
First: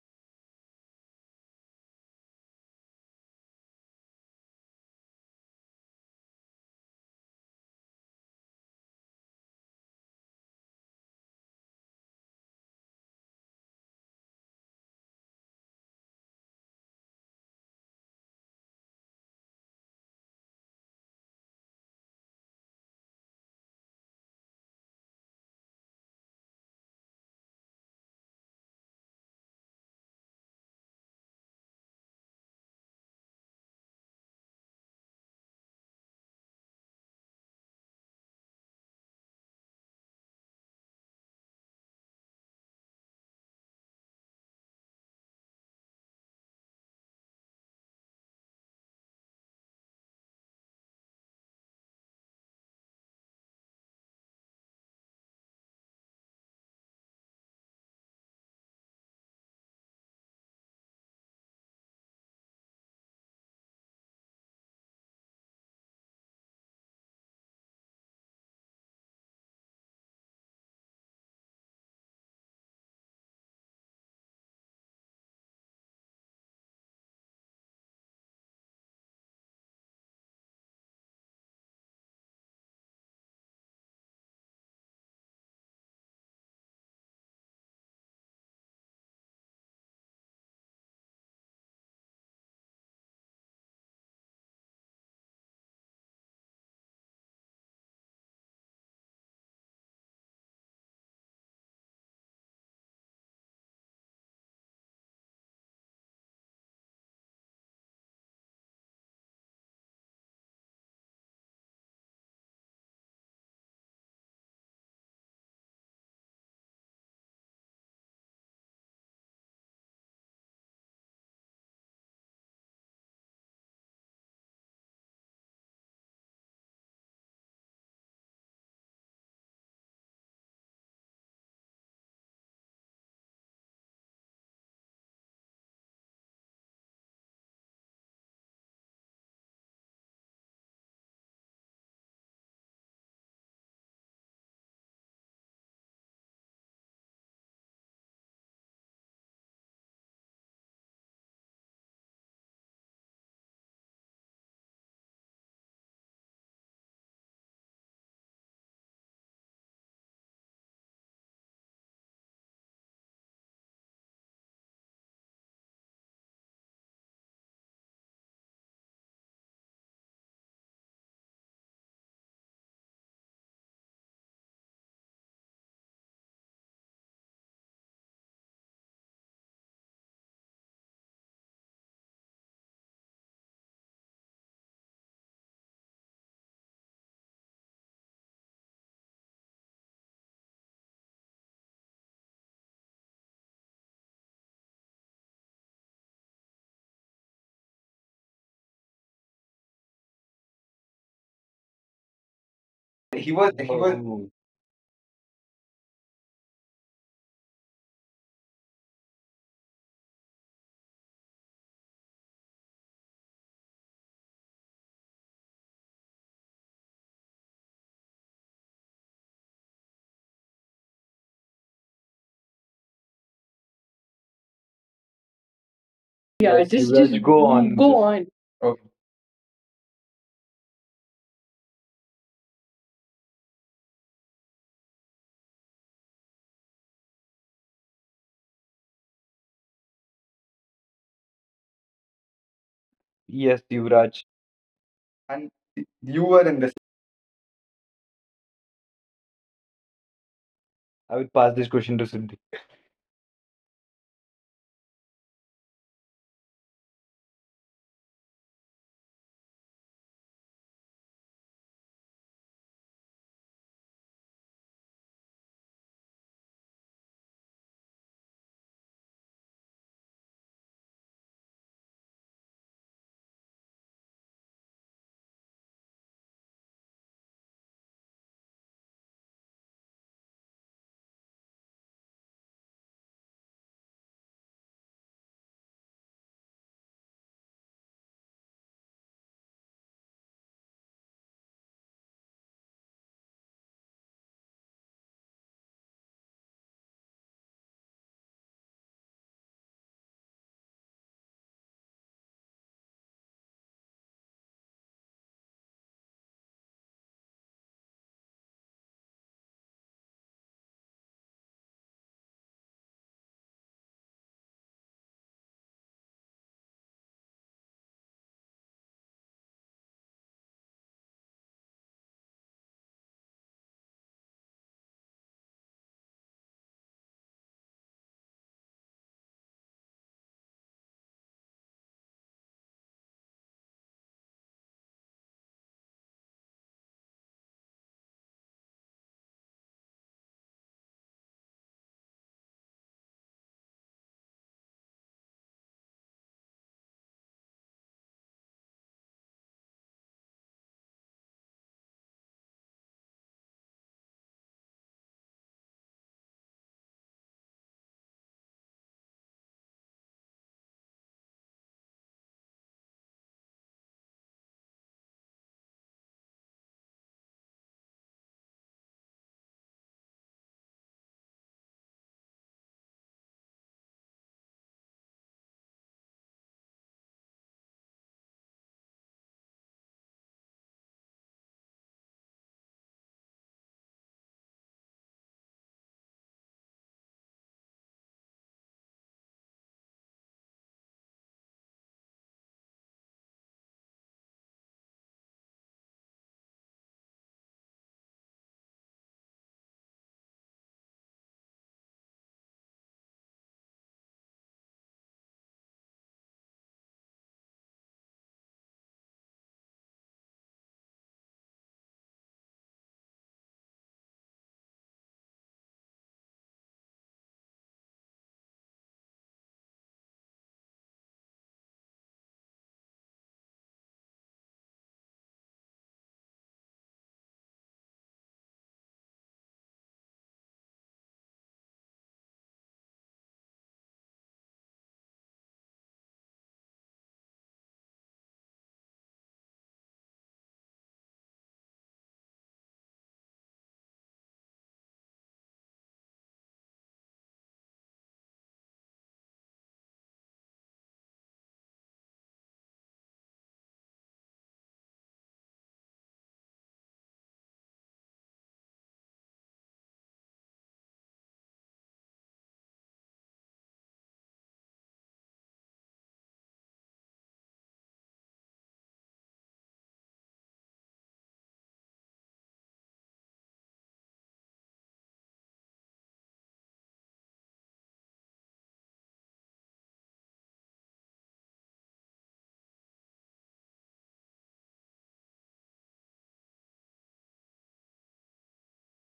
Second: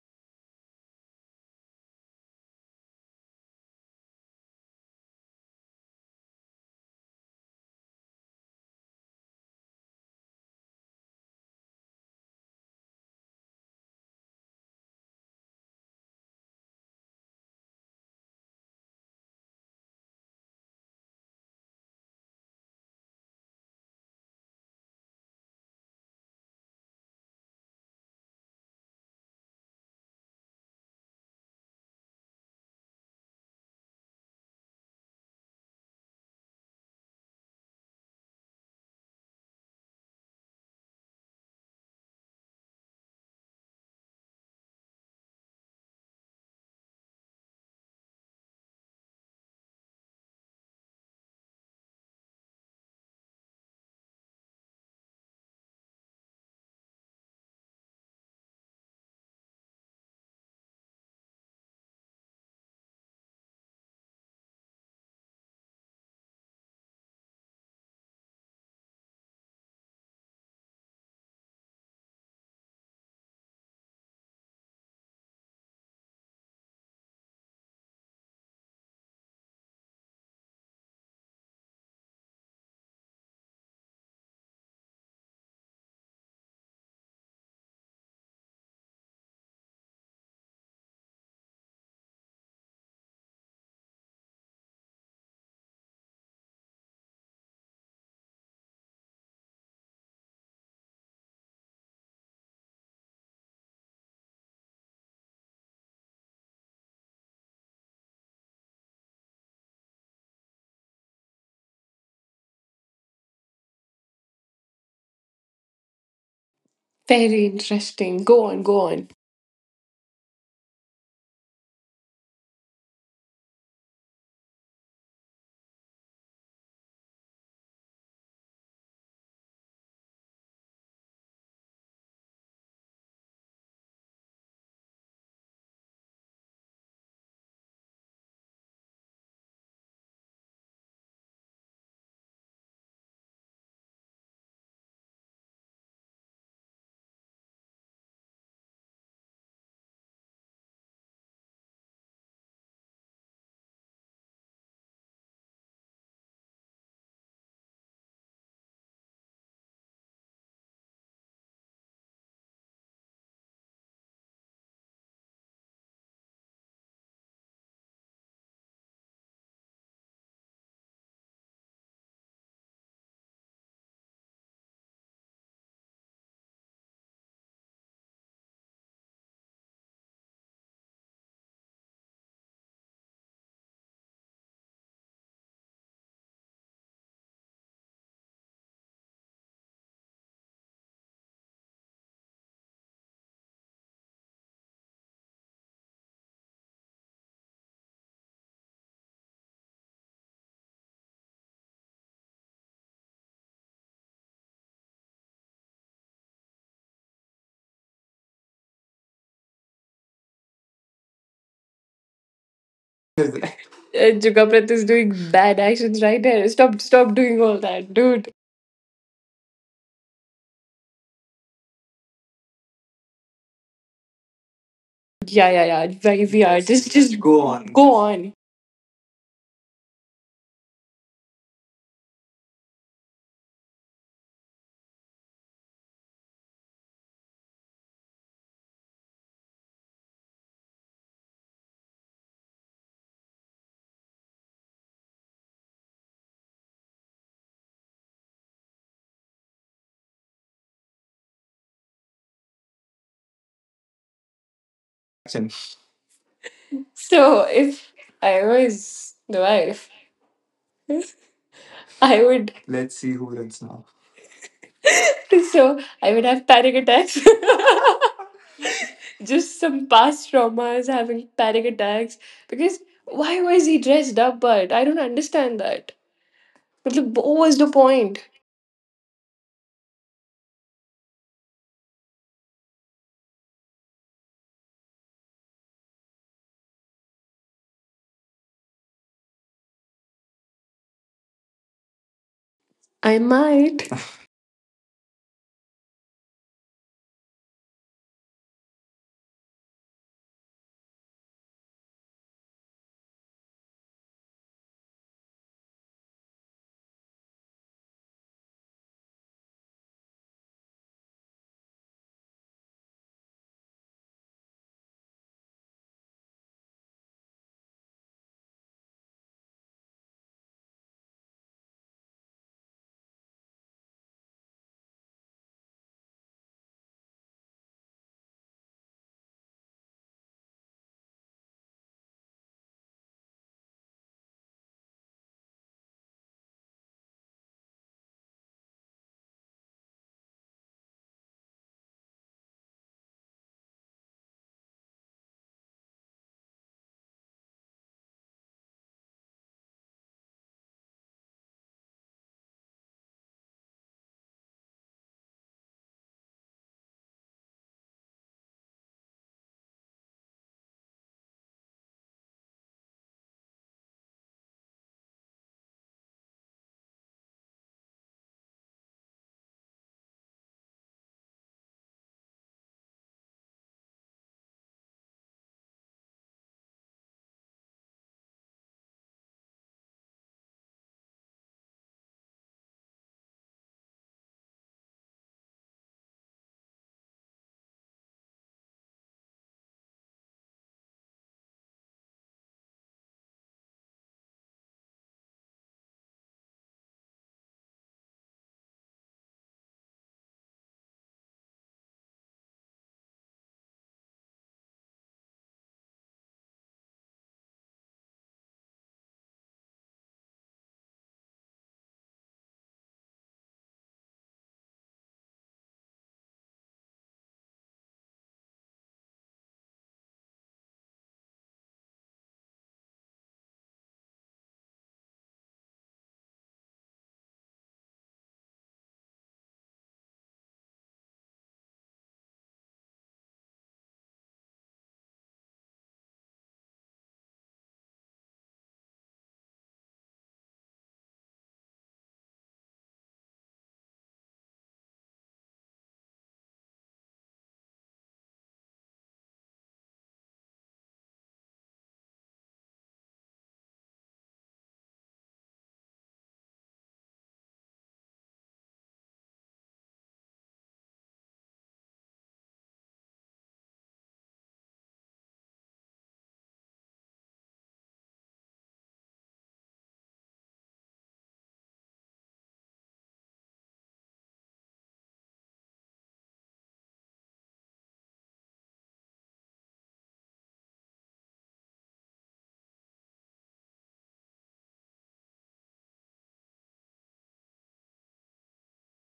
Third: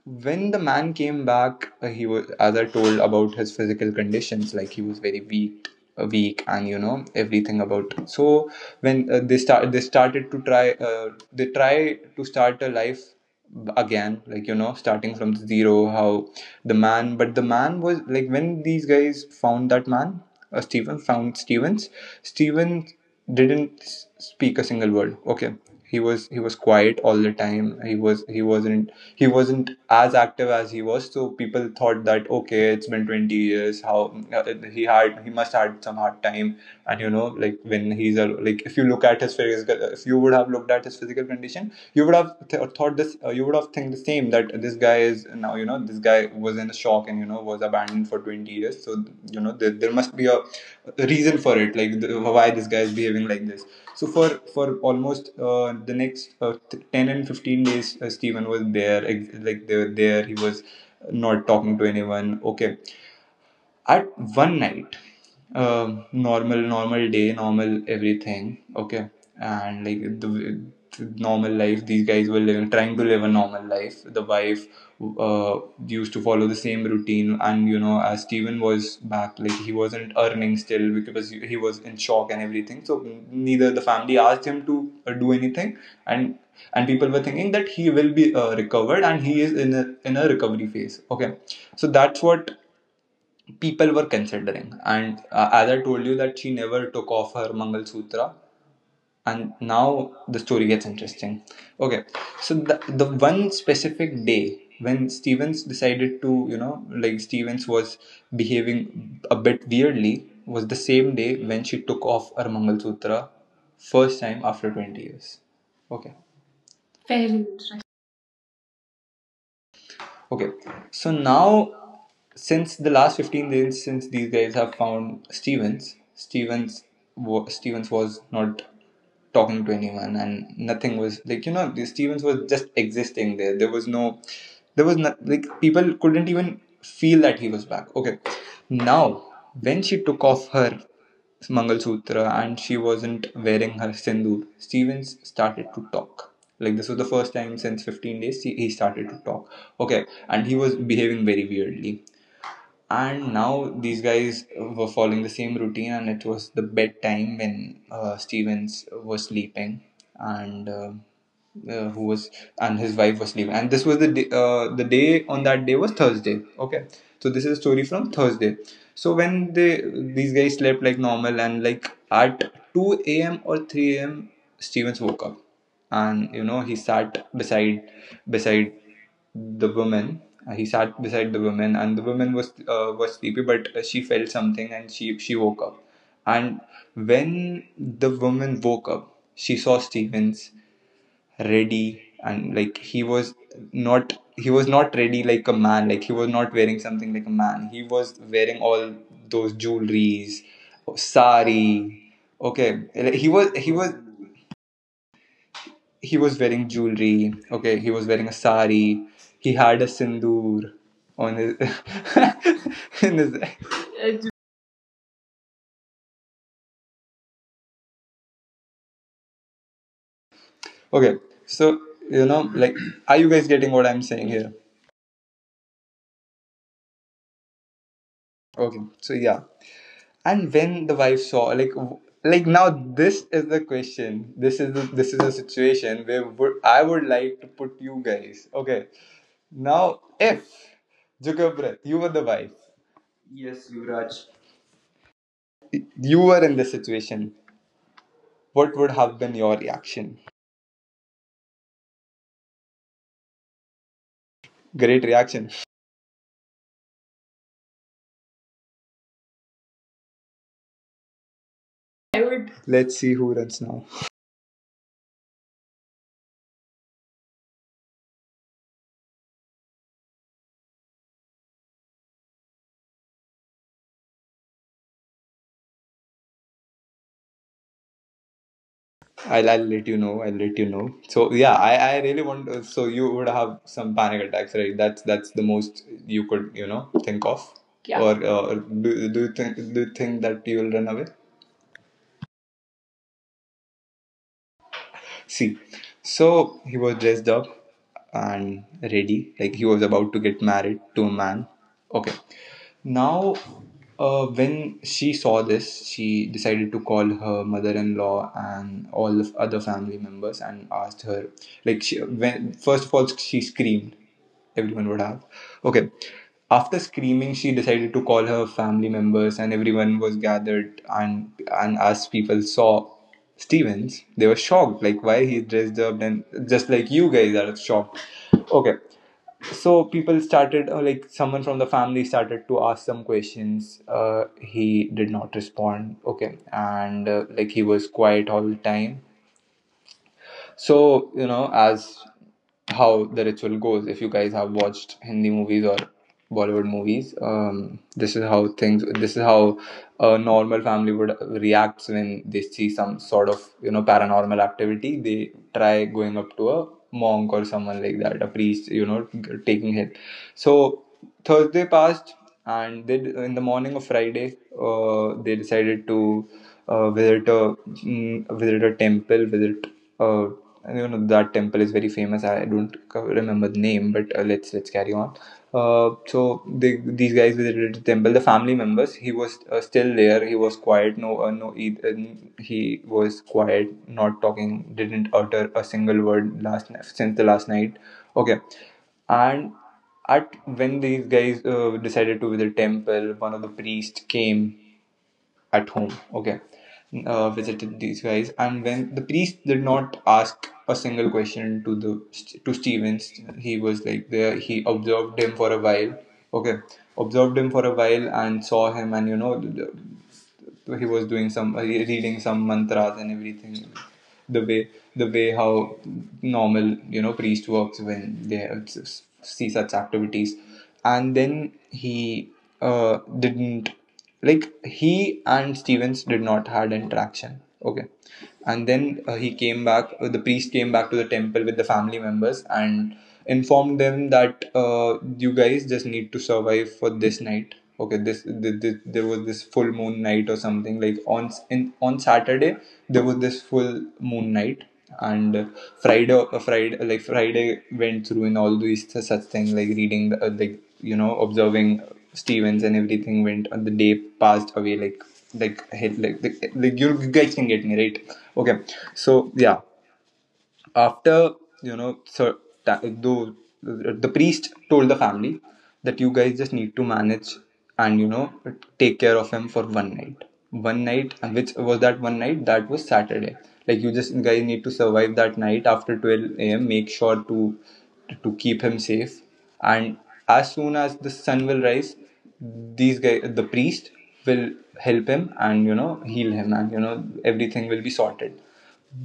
A: when the man came back, he was, as I told, about his physical conditions, like he was very weak, weak. And you know everything about. So when they started to try, they try to start a life again, like, you know, starting from zero, how the man but the man was like, when these guys found that man, Stephen found Stevens. Stephen didn't speak a single word. Okay. He was quiet all the time. He wasn't as active as he was. So people thought that, okay, it's been 20 years. How, he must had some hard time. And you know, like, when he's a like if you look at his physical, if you would have looked at his physical condition, you would have thought this, you would have think the same, that this guy is now, you know, this guy was in a shock, and you know, was abandoned for 20 years. So you know, there must be a reason for it, like, why this guy is behaving like this. So for almost, the next, 10 and 15 days, Stephen was there. Like they were there, he was not talking to anyone. Okay. At one night, normal day, normal everything. Okay. And like, the normal life, these guys were living, trying to live a normal life. The wife uh, used to follow the same routine. And you know, as Steven was back, like he wasn't earning still, because he was in shock and everything. So neither the family asked him to do anything. And and people were thinking that he will be recovered, and he is in a recovery phase. Okay. So that's what people were considering. And as I told you that she never took off her mangal sutra. And now the story gets interesting. Okay. So the one specific day, when Stevens decided to, you know, Stevens was behaving a bit weirdly, was the same day when she took off her mangal sutra, first time after 20 years. Okay. Fair.
C: Very interesting. Go on, go on.
A: Okay, so now, since the last 15 days, since these guys have found Stevens, Stevens was not talking to anyone, and nothing was like, you know, Stevens was just existing there. There was no, there was not like, people couldn't even feel that he was back. Okay, now when she took off her Mangalsutra, and she wasn't wearing her sindoor, Stevens started to talk. Like this was the first time since 15 days he started to talk. Okay, and he was behaving very weirdly. And now these guys were following the same routine. And it was the bedtime when Stevens was sleeping, and who was and his wife was sleeping. And this was the day, on that day was Thursday. Okay, so this is a story from Thursday. So when they these guys slept like normal, and like at 2 a.m. or 3 a.m., Stevens woke up. And you know, he sat beside, beside the woman. He sat beside the woman, and the woman was sleepy. But she felt something, and she woke up. And when the woman woke up, she saw Stevens ready. And like, he was not ready like a man. Like he was not wearing something like a man. He was wearing all those jewelries, sari. Okay, like,
B: he was, he was, oh,
A: he was wearing jewelry. Okay, he was wearing a sari. He had a sindoor on his in his.
C: Jugaprat is doing bad actions right there. Stop, stop doing all that, dude.
A: Okay, so you know, like, are you guys getting what I'm saying here?
C: Yeah, yeah, yeah. Right, we
B: yeah,
C: are
B: yes, just,
C: just,
B: Yuvraj, just
C: just
B: go
C: go on.
B: on. Go just-
C: Go
B: on.
C: on.
A: Okay,
B: Okay.
A: so yeah, and when the wife saw, like, like now this is the question. This is the situation where would, I would like to put you guys. Okay, now if Jugabrat, you were the wife.
B: Yes,
A: Yes, Yuvraj.
B: Yuvraj. And
A: You
B: you were
A: were in
B: in this,
A: this situation. What would have been your reaction?
B: I would pass this question to Siddhi.
A: Great reaction.
C: Action. So if I was the wife,
A: I
C: I
A: would.
C: would.
A: Let's
C: Let's
A: see
C: see who
A: who runs
C: wins
A: now.
C: now. So I would have panic attacks. Just some past traumas, having panic attacks. Because why was he dressed up? But I don't understand that. But what was the point?
A: I'll let you know. I'll let you know. So yeah, I really want. To, so you would have some panic attacks, right? That's the most you could think of. Yeah. Or do you think that you will run away?
C: I might.
A: See, so he was dressed up and ready, like he was about to get married to a man. Okay, now, when she saw this, she decided to call her mother-in-law and all of other family members and asked her. Like, she, when first of all, she screamed. Everyone would have. Okay. After screaming, she decided to call her family members, and everyone was gathered. And as people saw Stevens, they were shocked. Like, why he dressed up and just like you guys are shocked. Okay, so people started like someone from the family started to ask some questions, he did not respond. Okay, and like he was quiet all the time. So, you know, as how the ritual goes, if you guys have watched Hindi movies or Bollywood movies, this is how a normal family would react when they see some sort of, you know, paranormal activity. They try going up to a monk or someone like that, a priest, you know, taking help. So, Thursday passed, and they, in the morning of Friday, they decided to visit a visit a temple, visit a and you know that temple is very famous. I don't remember the name, but let's carry on. So they, these guys visited the temple, the family members. He was still there. He was quiet, no, no, he was quiet, not talking, didn't utter a single word since the last night. Okay, and at when these guys decided to visit temple, one of the priests came at home. Okay, visited these guys, and when the priest did not ask a single question to the to Stevens, he was like there. He observed him for a while. Okay, observed him for a while and saw him, and you know, he was doing some reading some mantras and everything, the way how normal, you know, priest works when they see such activities. And then he didn't, like he and stevens did not had interaction. Okay, and then he came back, the priest came back to the temple with the family members and informed them that you guys just need to survive for this night. Okay, th th there was this full moon night or something, like on s- in on Saturday there was this full moon night. And Friday went through in all these such things, like reading the, like you know observing Stevens and everything went, and the day passed away, like like you guys can get me, right? Okay, so yeah, after you know, so ta- the, the priest told the family that you guys just need to manage and you know take care of him for one night. One night, and which was that one night? That was Saturday. Like you just guys need to survive that night. After 12 a.m., make sure to keep him safe. And as soon as the sun will rise, these guys, the priest, will help him and you know heal him, and you know everything will be sorted.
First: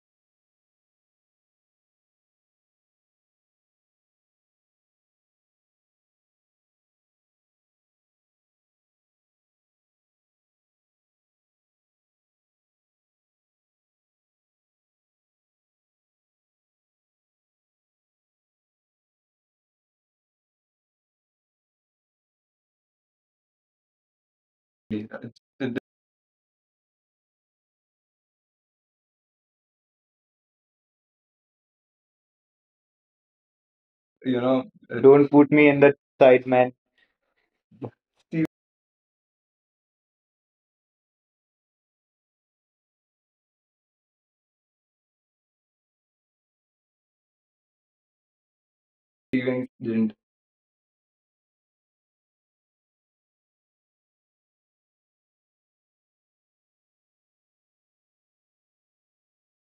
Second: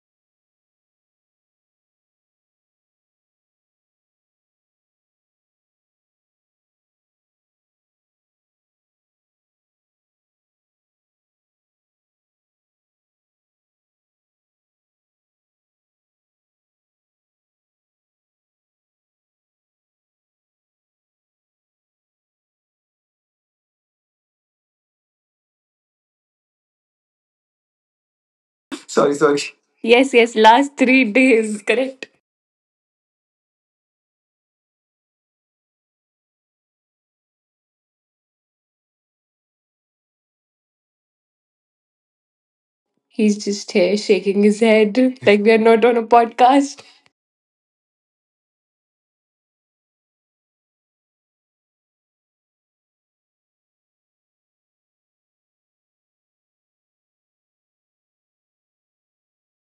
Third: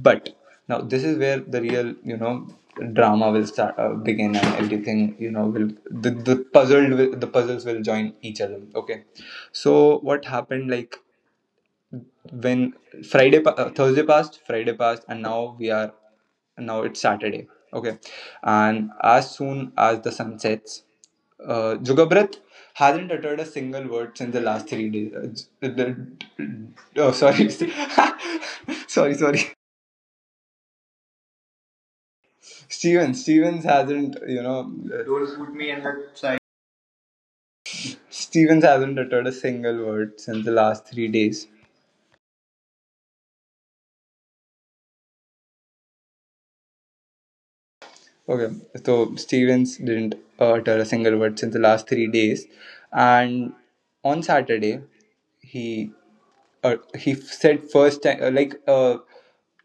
A: But now this is where the real, you know, drama will start, begin, and everything, you know, will the puzzles will join each other. Okay, so what happened, like when Thursday passed, Friday passed, and now we are now it's Saturday. Okay, and as soon as the sun sets, Jugabrat hasn't uttered a single word since the last three
B: Yeah,
A: days.
B: it's- it-
A: Oh, sorry,
C: Sorry, sorry.
A: sorry.
C: Yes, yes, last 3 days, correct?
A: Stevens. Stevens hasn't you know
B: Don't put me in that side, man.
A: Stevens hasn't uttered a single word since the last 3 days.
C: He's just here shaking his head like we are not on a podcast.
A: Okay, so
B: Steven
A: Stevens didn't
B: didn't.
A: utter a single word since the last 3 days, and on Saturday he said first time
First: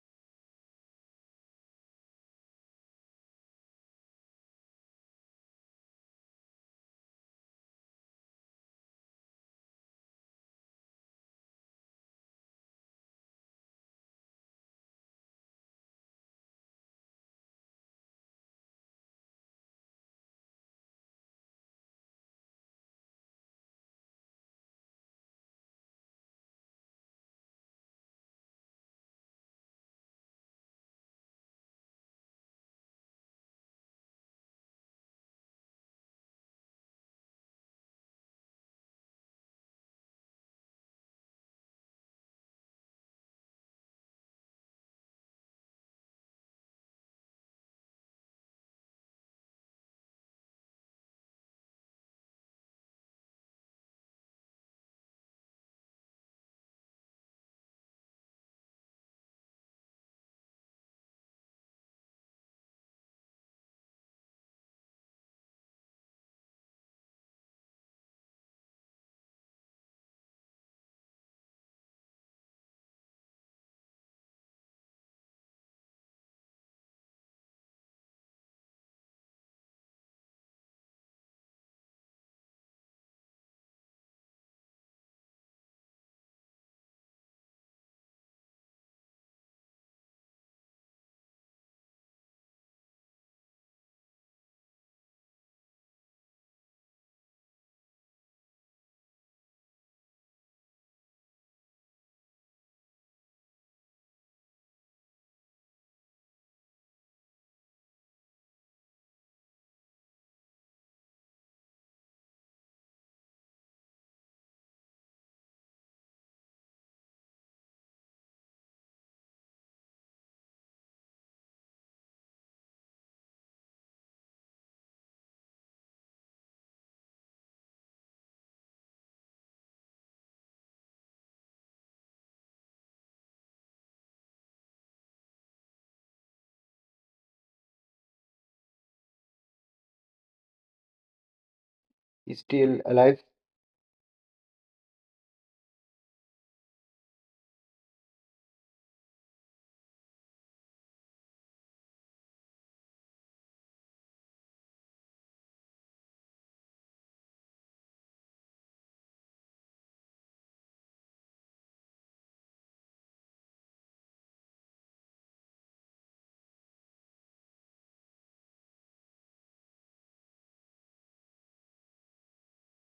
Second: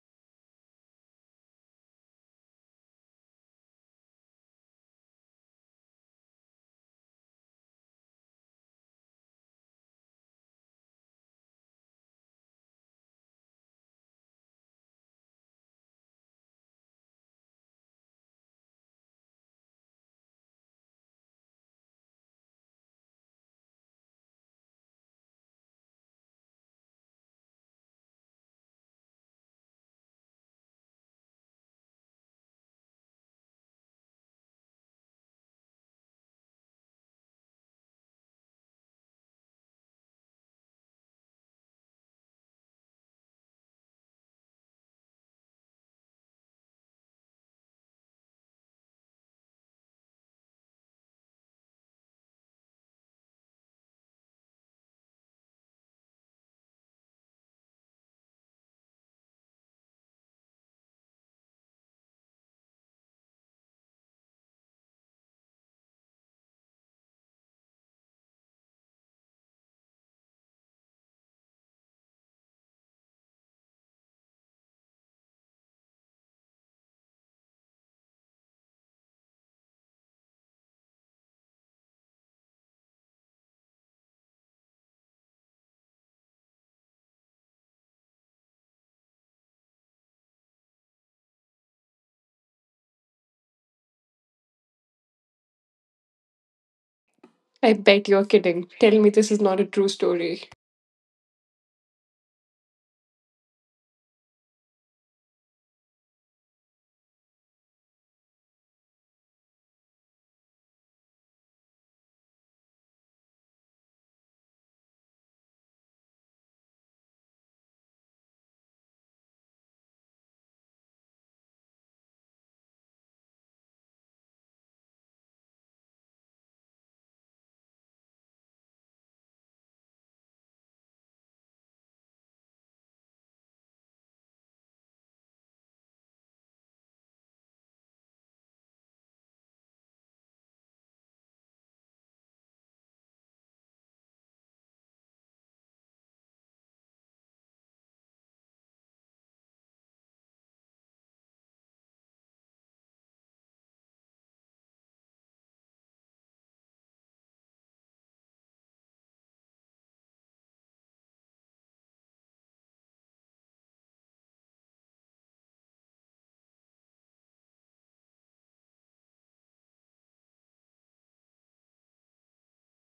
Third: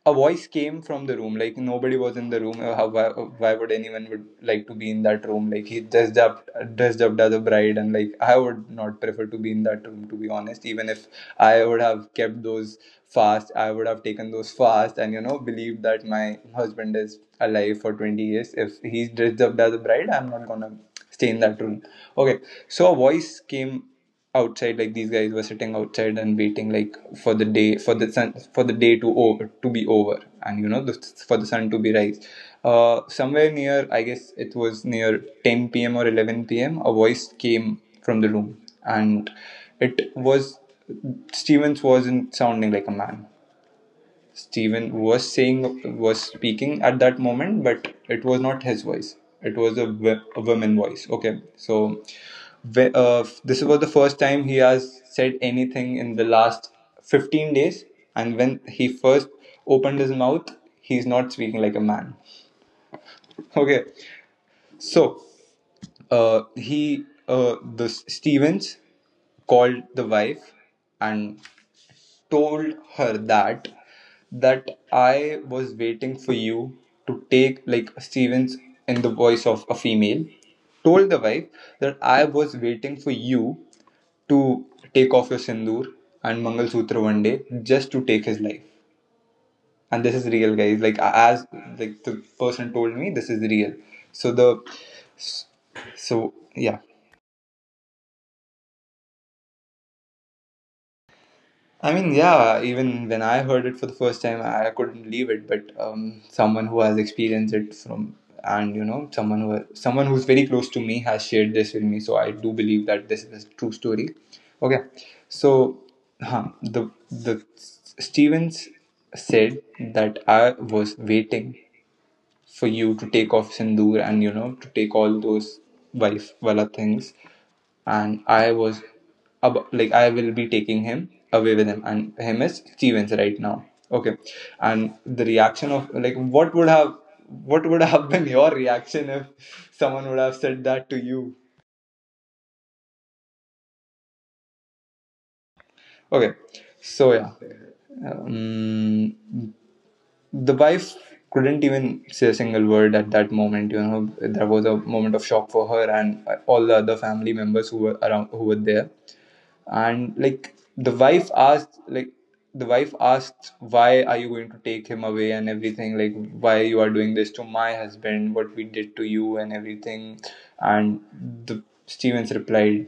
A: a voice came from the room, like nobody was in the room. Why would anyone would like to be in that room? Like he dressed up, as a bride, and like I would not prefer to be in that room, to be honest. Even if I would have kept those fast, I would have taken those fast and you know believed that my husband is alive for 20 years. If he's dressed up as a bride, I'm not gonna stay in that room. Okay, so a voice came outside. Like these guys were sitting outside and waiting, like for the day, for the sun, for the day to over to be over, and you know for the sun to be rise. Somewhere near, I guess it was near 10 p.m. or 11 p.m., a voice came from the room, and it was Stevens wasn't sounding like a man. Steven was saying, was speaking at that moment, but it was not his voice. It was a, a woman voice. Okay, so ve- uh, this was the first time he has said anything in the last 15 days, and when he first opened his mouth, he's not speaking like a man. Okay, so he the Stevens called the wife and told her that I was waiting for you to take, like Stevens in the voice of a female, told the wife that I was waiting for you to take off your sindoor and Mangal Sutra one day just to take his life. And this is real, guys. Like the person told me, this is real. So the so yeah.
C: I bet you're kidding. Tell me this is not a true story.
A: I mean, yeah, even when I heard it for the first time, I couldn't believe it. But someone who has experienced it from, and you know, someone who's very close to me has shared this with me, so I do believe that this is a true story. Okay, so the Stevens said that I was waiting for you to take off sindoor, and you know, to take all those wife wala things. And I was like I will be taking him away with him, and him is Stevens right now. Okay. And the reaction of, like, what would have been your reaction if someone would have said that to you?
B: He's still alive.
A: Okay. So yeah. Um, the wife couldn't even say a single word at that moment. You know, there was a moment of shock for her, and all the other family members who were around, who were there. And like the wife asked, like the wife asked why are you going to take him away and everything, like why you are doing this to my husband, what we did to you and everything. And the Stevens replied,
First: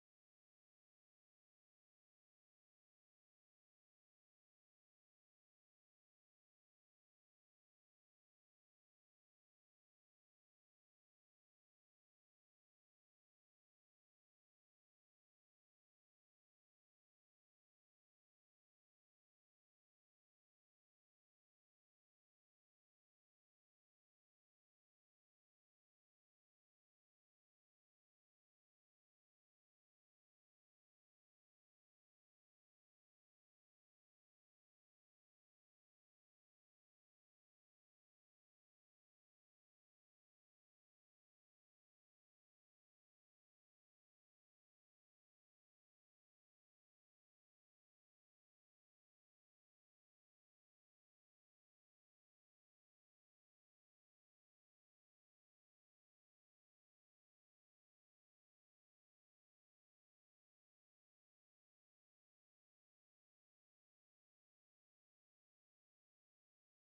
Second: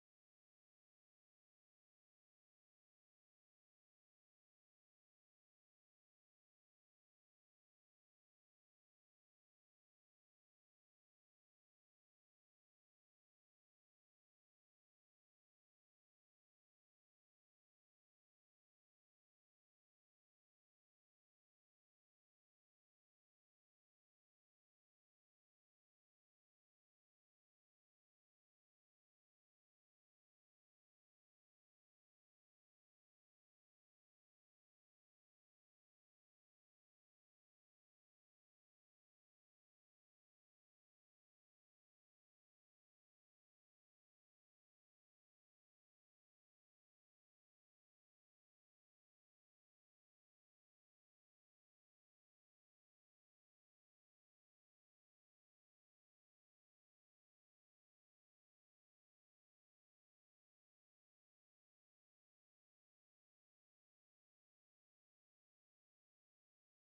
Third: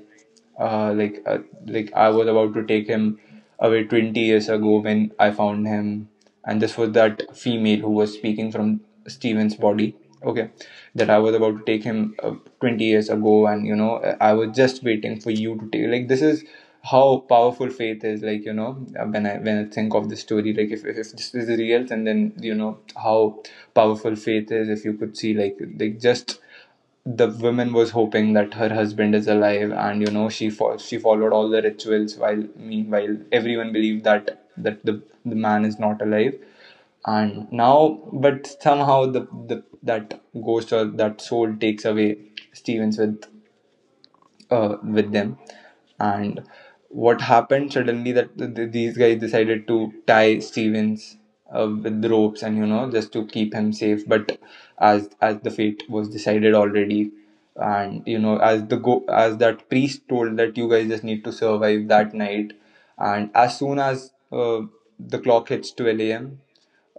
A: uh, like uh, I was about to take him away 20 years ago when I found him. And this was that female who was speaking from Steven's body. Okay, that I was about to take him, 20 years ago, and you know, I was just waiting for you to take. Like this is how powerful faith is. Like you know, when I think of the story, like if this is real, and then you know how powerful faith is. If you could see, just the woman was hoping that her husband is alive, and you know, she followed all the rituals, while meanwhile everyone believed that the man is not alive. And now but somehow the that ghost or that soul takes away Stevens with, with them. And what happened suddenly that these guys decided to tie Stevens with the ropes, and you know just to keep him safe. But as the fate was decided already, and you know as the go as that priest told that you guys just need to survive that night. And as soon as the clock hits 12 a.m.,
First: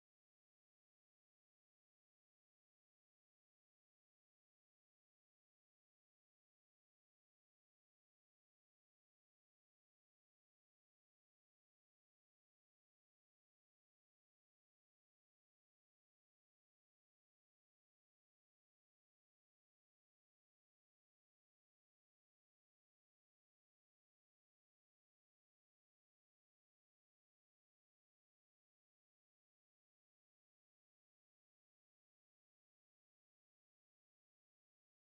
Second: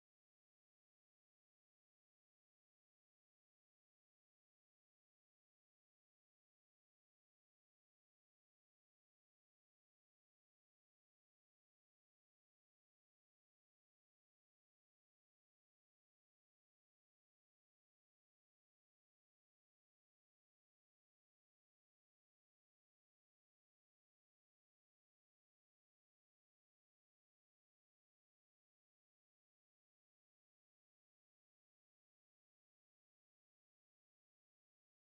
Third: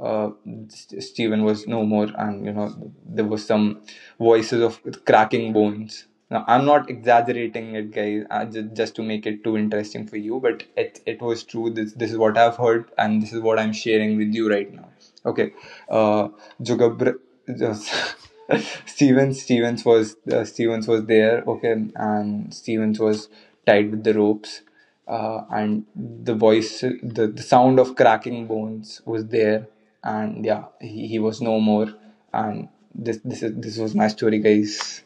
A: uh, Steven was no more, and you know there was some voices of cracking bones. Now I'm not exaggerating it, guys, just to make it too interesting for you, but it was true. This is what I've heard, and this is what I'm sharing with you right now. Okay, uh, Jugabr, just Stevens was Stevens was there. Okay, and Stevens was tied with the ropes, and the sound of cracking bones was there, and yeah, he was no more, and this was my story, guys.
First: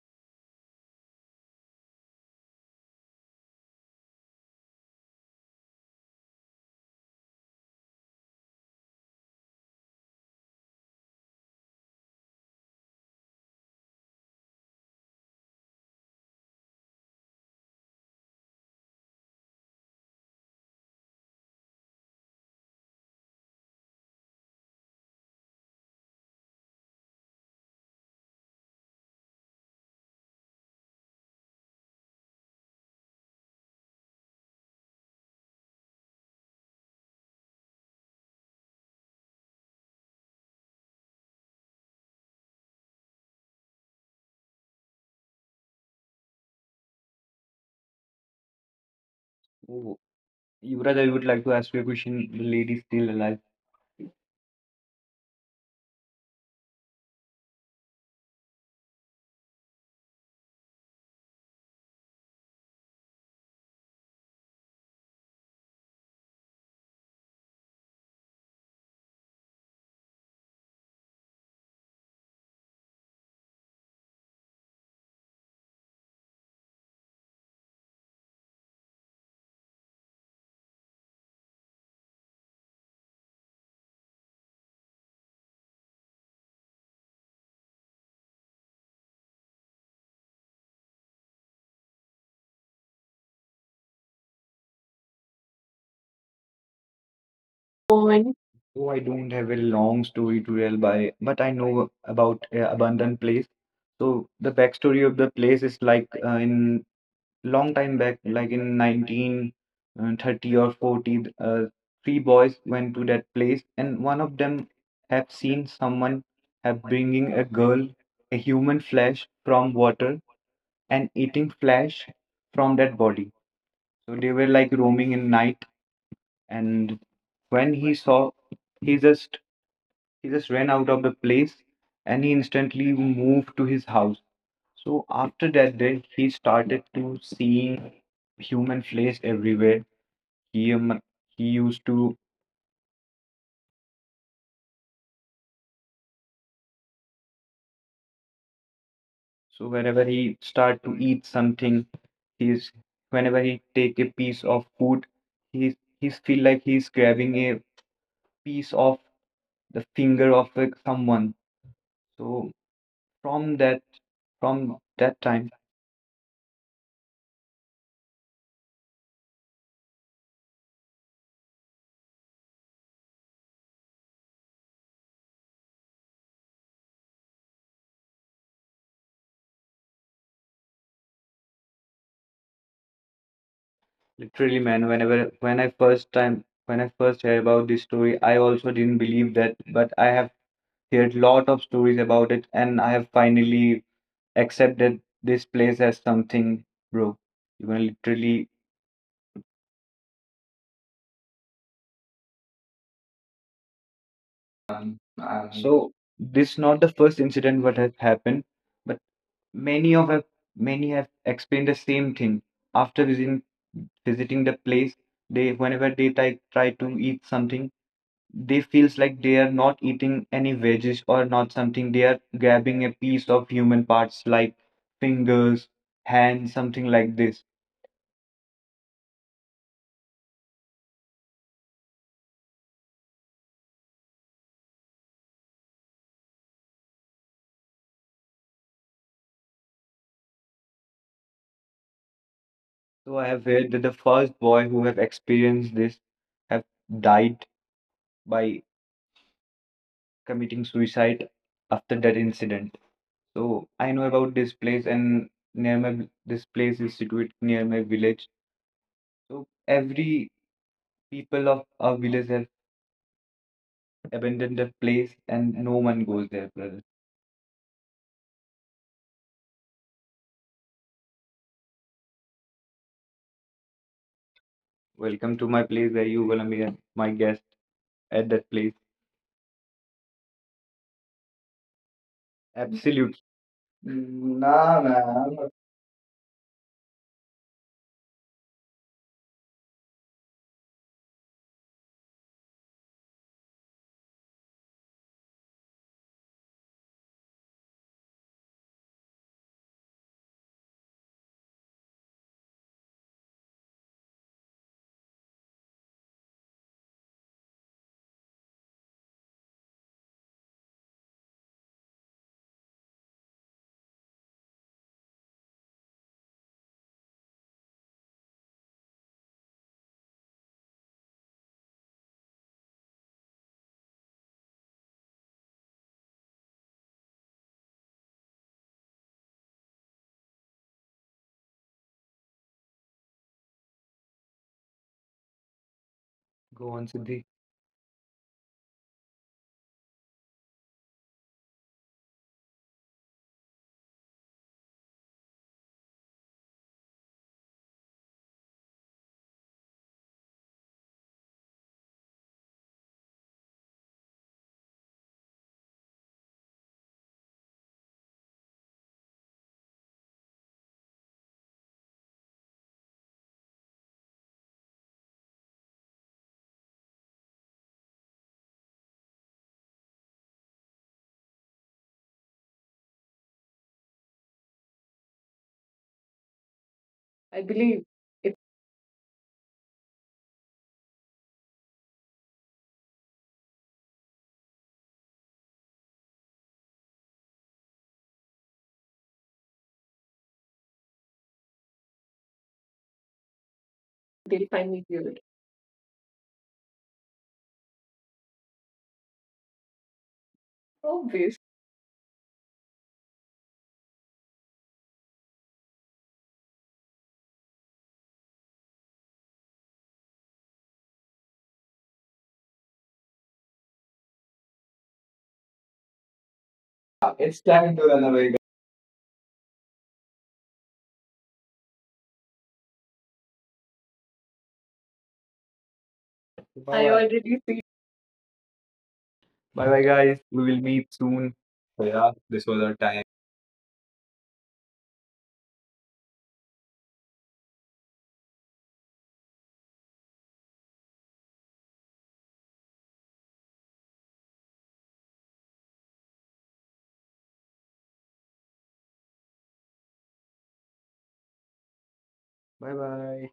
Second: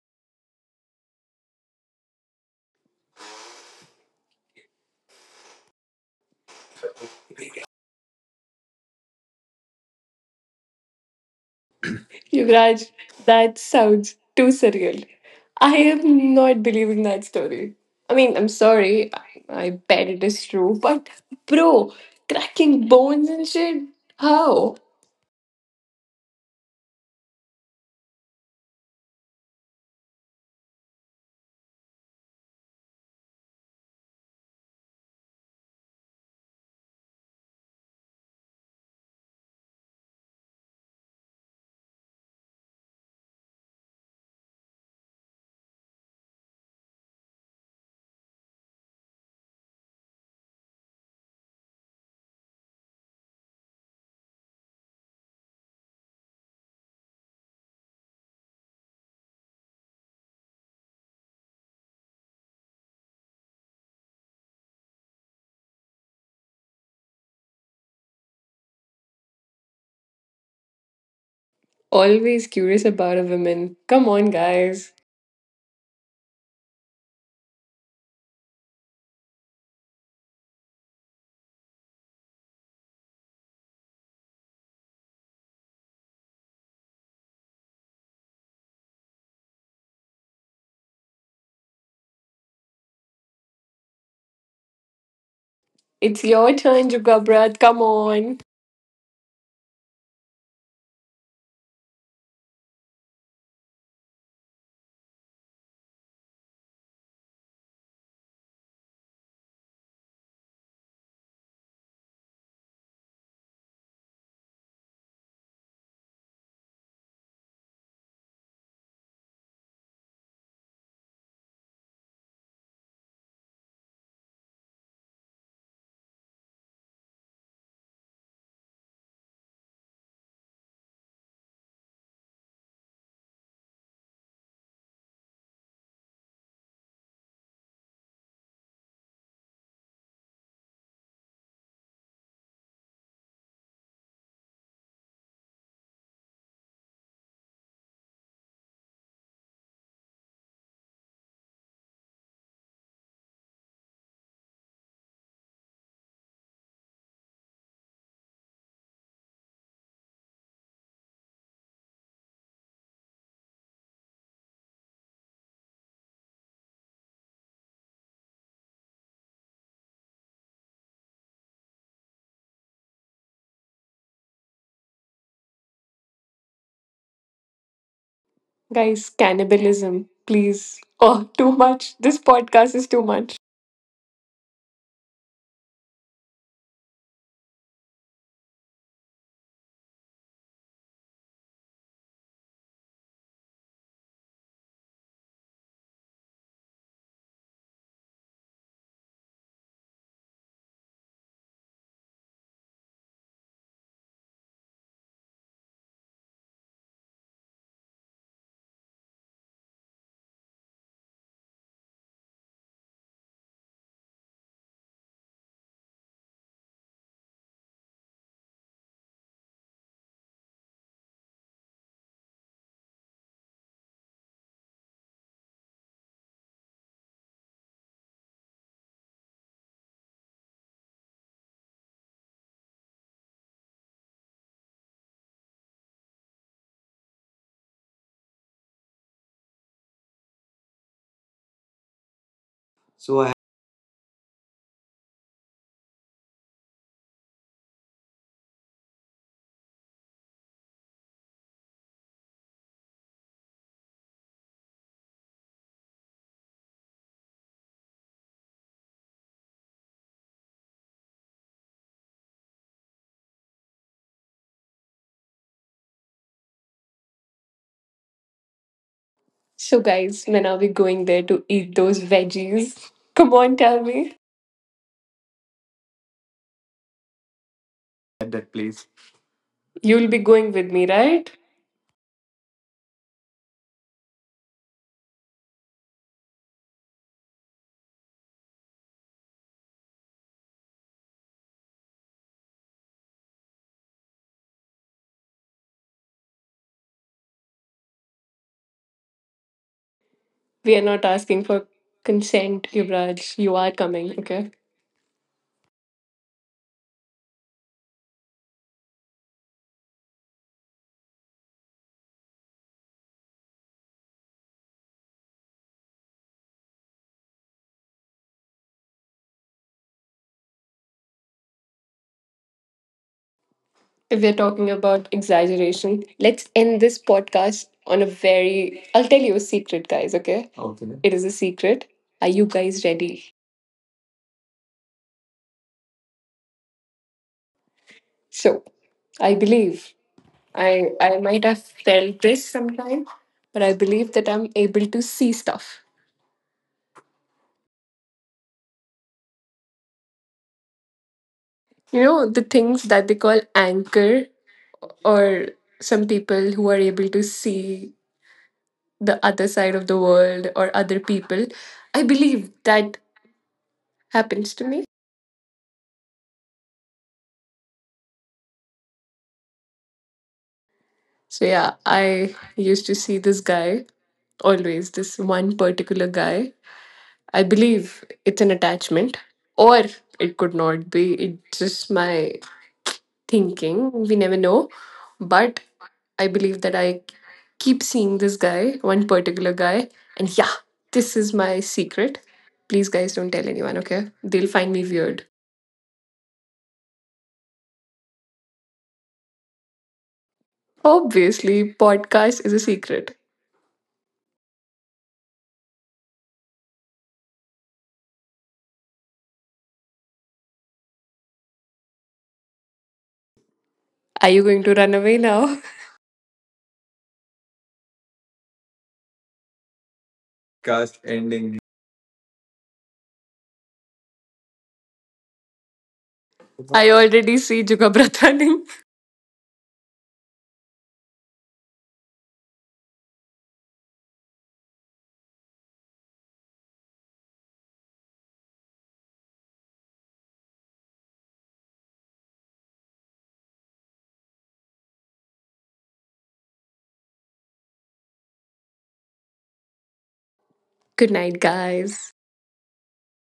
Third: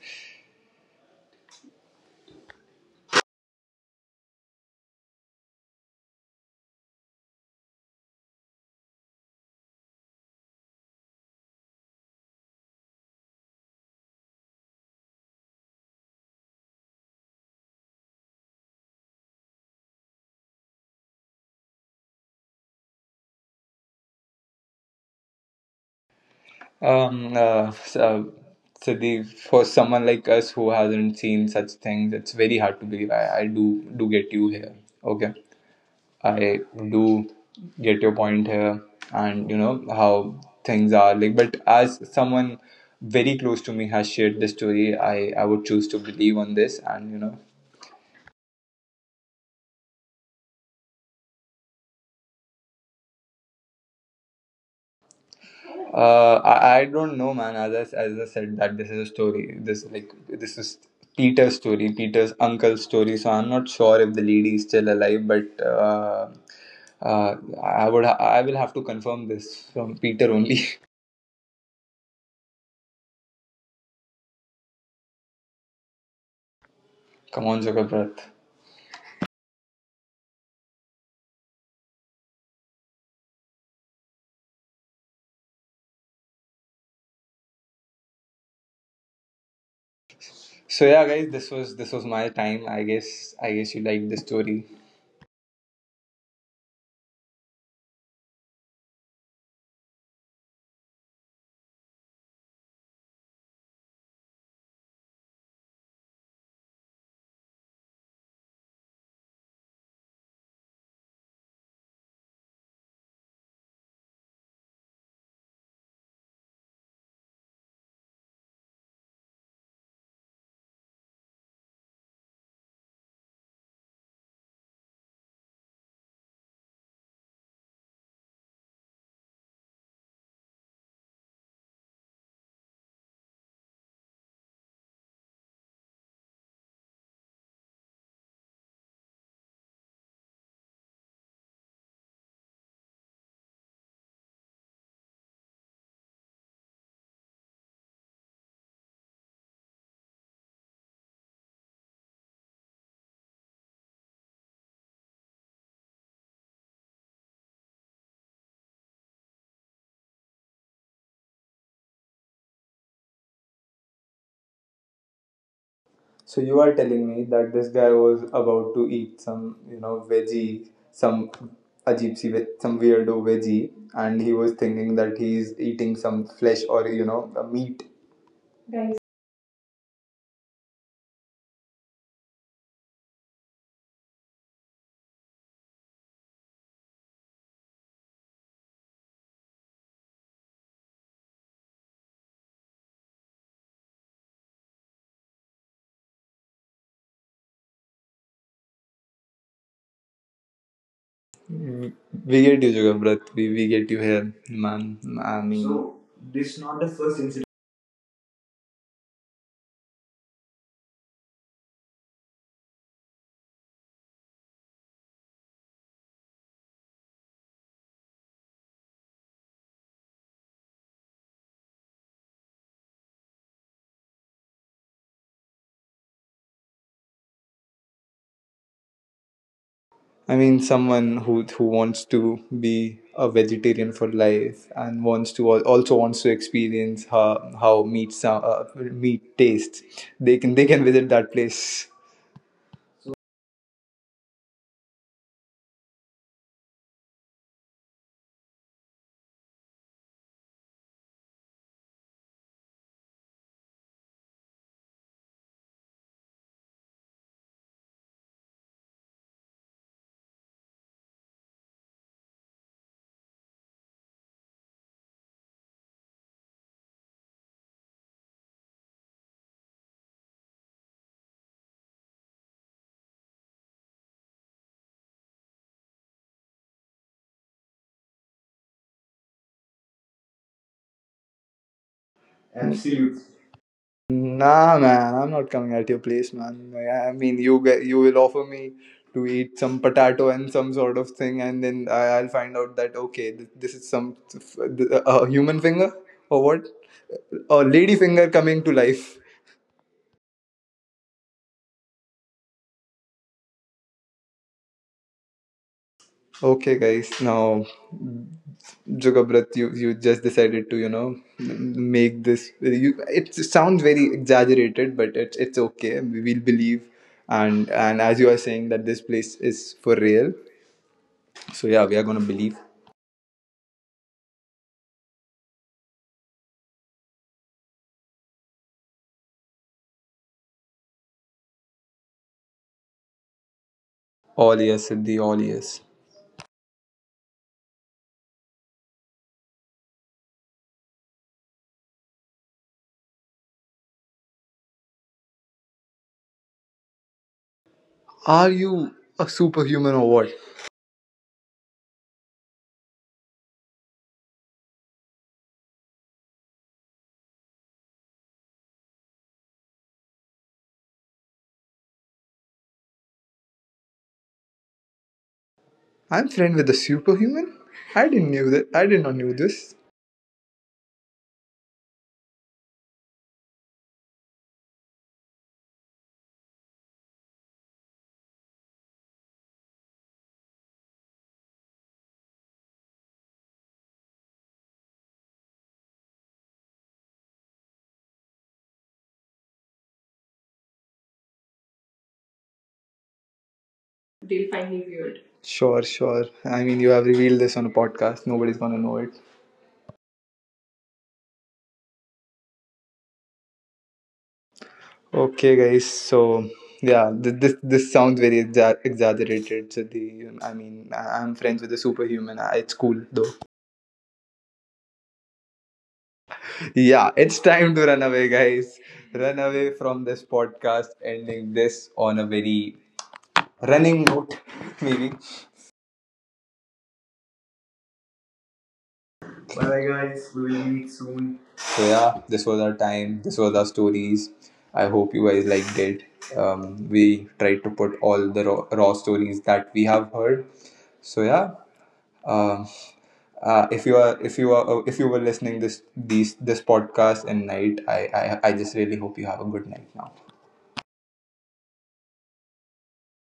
C: Yuvraj, that sounds too surreal. I am not believing that story. I mean, I'm sorry. I bet it is true. But, bro, cracking bones and shit? How?
A: um uh, so, so the for someone like us who hasn't seen such things, it's very hard to believe. I do get you here. Okay, I do get your point here, and you know how things are like. But as someone very close to me has shared this story, I would choose to believe on this, and
B: Yuvraj, I would like to ask you a question. The lady is still alive.
A: I don't know, man. As I said, that this is a story. This is Peter's story, Peter's uncle's story. So I'm not sure if the lady is still alive, but. Uh, I will have to confirm this from Peter only.
C: Always curious about a woman. Come on, guys.
A: Come on, Jagabrat. So yeah, guys, this was my time. I guess you liked the story.
C: It's your turn, Jugabrat. Come
B: Moment.
C: on.
B: So I don't have a long story to tell by, but I know about Abandoned Place. So the backstory of the place is like in long time back, like in 1930 or 40, three boys went to that place, and one of them have seen someone have bringing a girl, a human flesh from water and eating flesh from that body. So they were like roaming in night, and when he saw, he just he just ran out of the place, and he instantly moved to his house. So after that day, he started to seeing human flesh everywhere. He um, he used to. So whenever he start to eat something, he's, whenever he take a piece of food, he's feel like he's grabbing a piece of the finger of, like, someone. So from that from that time.
A: So you are telling me that this guy was about to eat some, you know, veggie, some some weirdo veggie, and he was thinking that he's eating some flesh or, you know, a meat. Guys,
C: Guys, cannibalism, please. Oh, too much. This podcast is too much.
B: Literally, man, when I first heard about this story, I also didn't believe that, but I have heard lot of stories about it, and I have finally accepted this place as something, bro. You can literally.
A: we we get you, Jugabrat. We get you here, man. I
B: Yeah,
A: mean,
B: so
A: so
B: this
A: this not
B: not
A: the
B: the first
A: first incident.
B: incident what has happened, but many of have many have explained the same thing after visiting the place. They whenever they try to eat something, they feels like they are not eating any veggies or not something, they are grabbing a piece of human parts like fingers, hands, something like this.
A: I mean, someone who wants to be a vegetarian for life and wants to also wants to experience how meat tastes. They can visit that place.
B: So
C: So
B: I
C: I
B: have heard that the first boy who have experienced this have died by committing suicide after that incident. So I know about this place, and near my this place is situated near my village. So every people of our village have abandoned the place, and no one goes there, brother.
C: So, guys, when are we going there to eat those veggies? Come on, tell me.
B: Welcome to my place where you gonna be my guest at
C: At
B: that
C: that
B: place.
C: place. You'll be going with me, right?
B: Absolute.
A: Absolutely. Nah,
B: Nah,
A: man, I'm
B: man.
A: not coming at your place, man. Like, I mean, you get you will offer me to eat some potato and some sort of thing, and then I'll find out that, okay, this is some a human finger or what? A lady finger coming to life.
C: We are not asking for consent, Yuvraj. You are coming, okay?
A: Okay, guys. Now, Jugabrat, you just decided to, you know, make this. You, it sounds very exaggerated, but it's okay. We will believe, and as you are saying that this place is for real, so yeah, we are gonna believe.
C: If we're talking about exaggeration, let's end this podcast on a very. I'll tell you a secret, guys, okay? Okay. It is a secret. Are you guys ready?
A: All ears, Siddhi. All ears.
B: Go on, Siddhi.
C: So, I believe I might have felt this sometime, but I believe that I'm able to see stuff.
A: Are you a superhuman or what?
C: You know, the things that they call anchor or some people who are able to see the other side of the world or other people. I believe that happens to me.
A: I'm friend with a superhuman. I didn't knew that. I did not knew this.
C: So yeah, I used to see this guy always, this one particular guy.
B: I
C: I
B: believe
C: believe
B: if
C: it's an attachment, or it could not be. It's just my thinking. We never know. But I believe that I keep seeing this guy, one particular guy, and yeah, this is my secret. Please, guys, don't tell anyone, okay? They'll
A: They'll
B: they'll
A: find
C: find
B: find
A: me
C: me
B: me here.
A: weird.
C: weird.
A: Sure, sure. I mean, you have revealed this on a podcast. Nobody's gonna know it.
B: Obvious.
C: Obviously, podcast is a secret.
A: Okay, guys. So yeah, this sounds very exaggerated. So the I mean, I'm friends with a superhuman. It's cool though.
C: Are you going to run away now?
A: Yeah,
B: Ah,
A: it's
B: it's
A: time
B: time to
A: to run
B: run
A: away,
B: away, guys.
A: guys. Run away from this podcast.
C: Cast
A: Ending
C: ending.
A: this on a very running note, maybe.
B: I bye-bye
C: I
B: already
C: already
B: see.
C: see Jugabra running.
B: Bye bye,
A: Bye
B: guys.
A: guys, we
B: We will
A: will meet
B: meet soon.
A: soon.
B: So,
A: So
B: yeah,
A: yeah,
B: this
A: this was
B: was
A: our
B: our time.
A: time. This was our stories. I hope you guys liked it. We tried to put all the raw stories that we have heard. So yeah, um, if you are if you were listening this podcast in night, I just really hope you have a good night now.
C: Good night, guys.
B: Bye bye.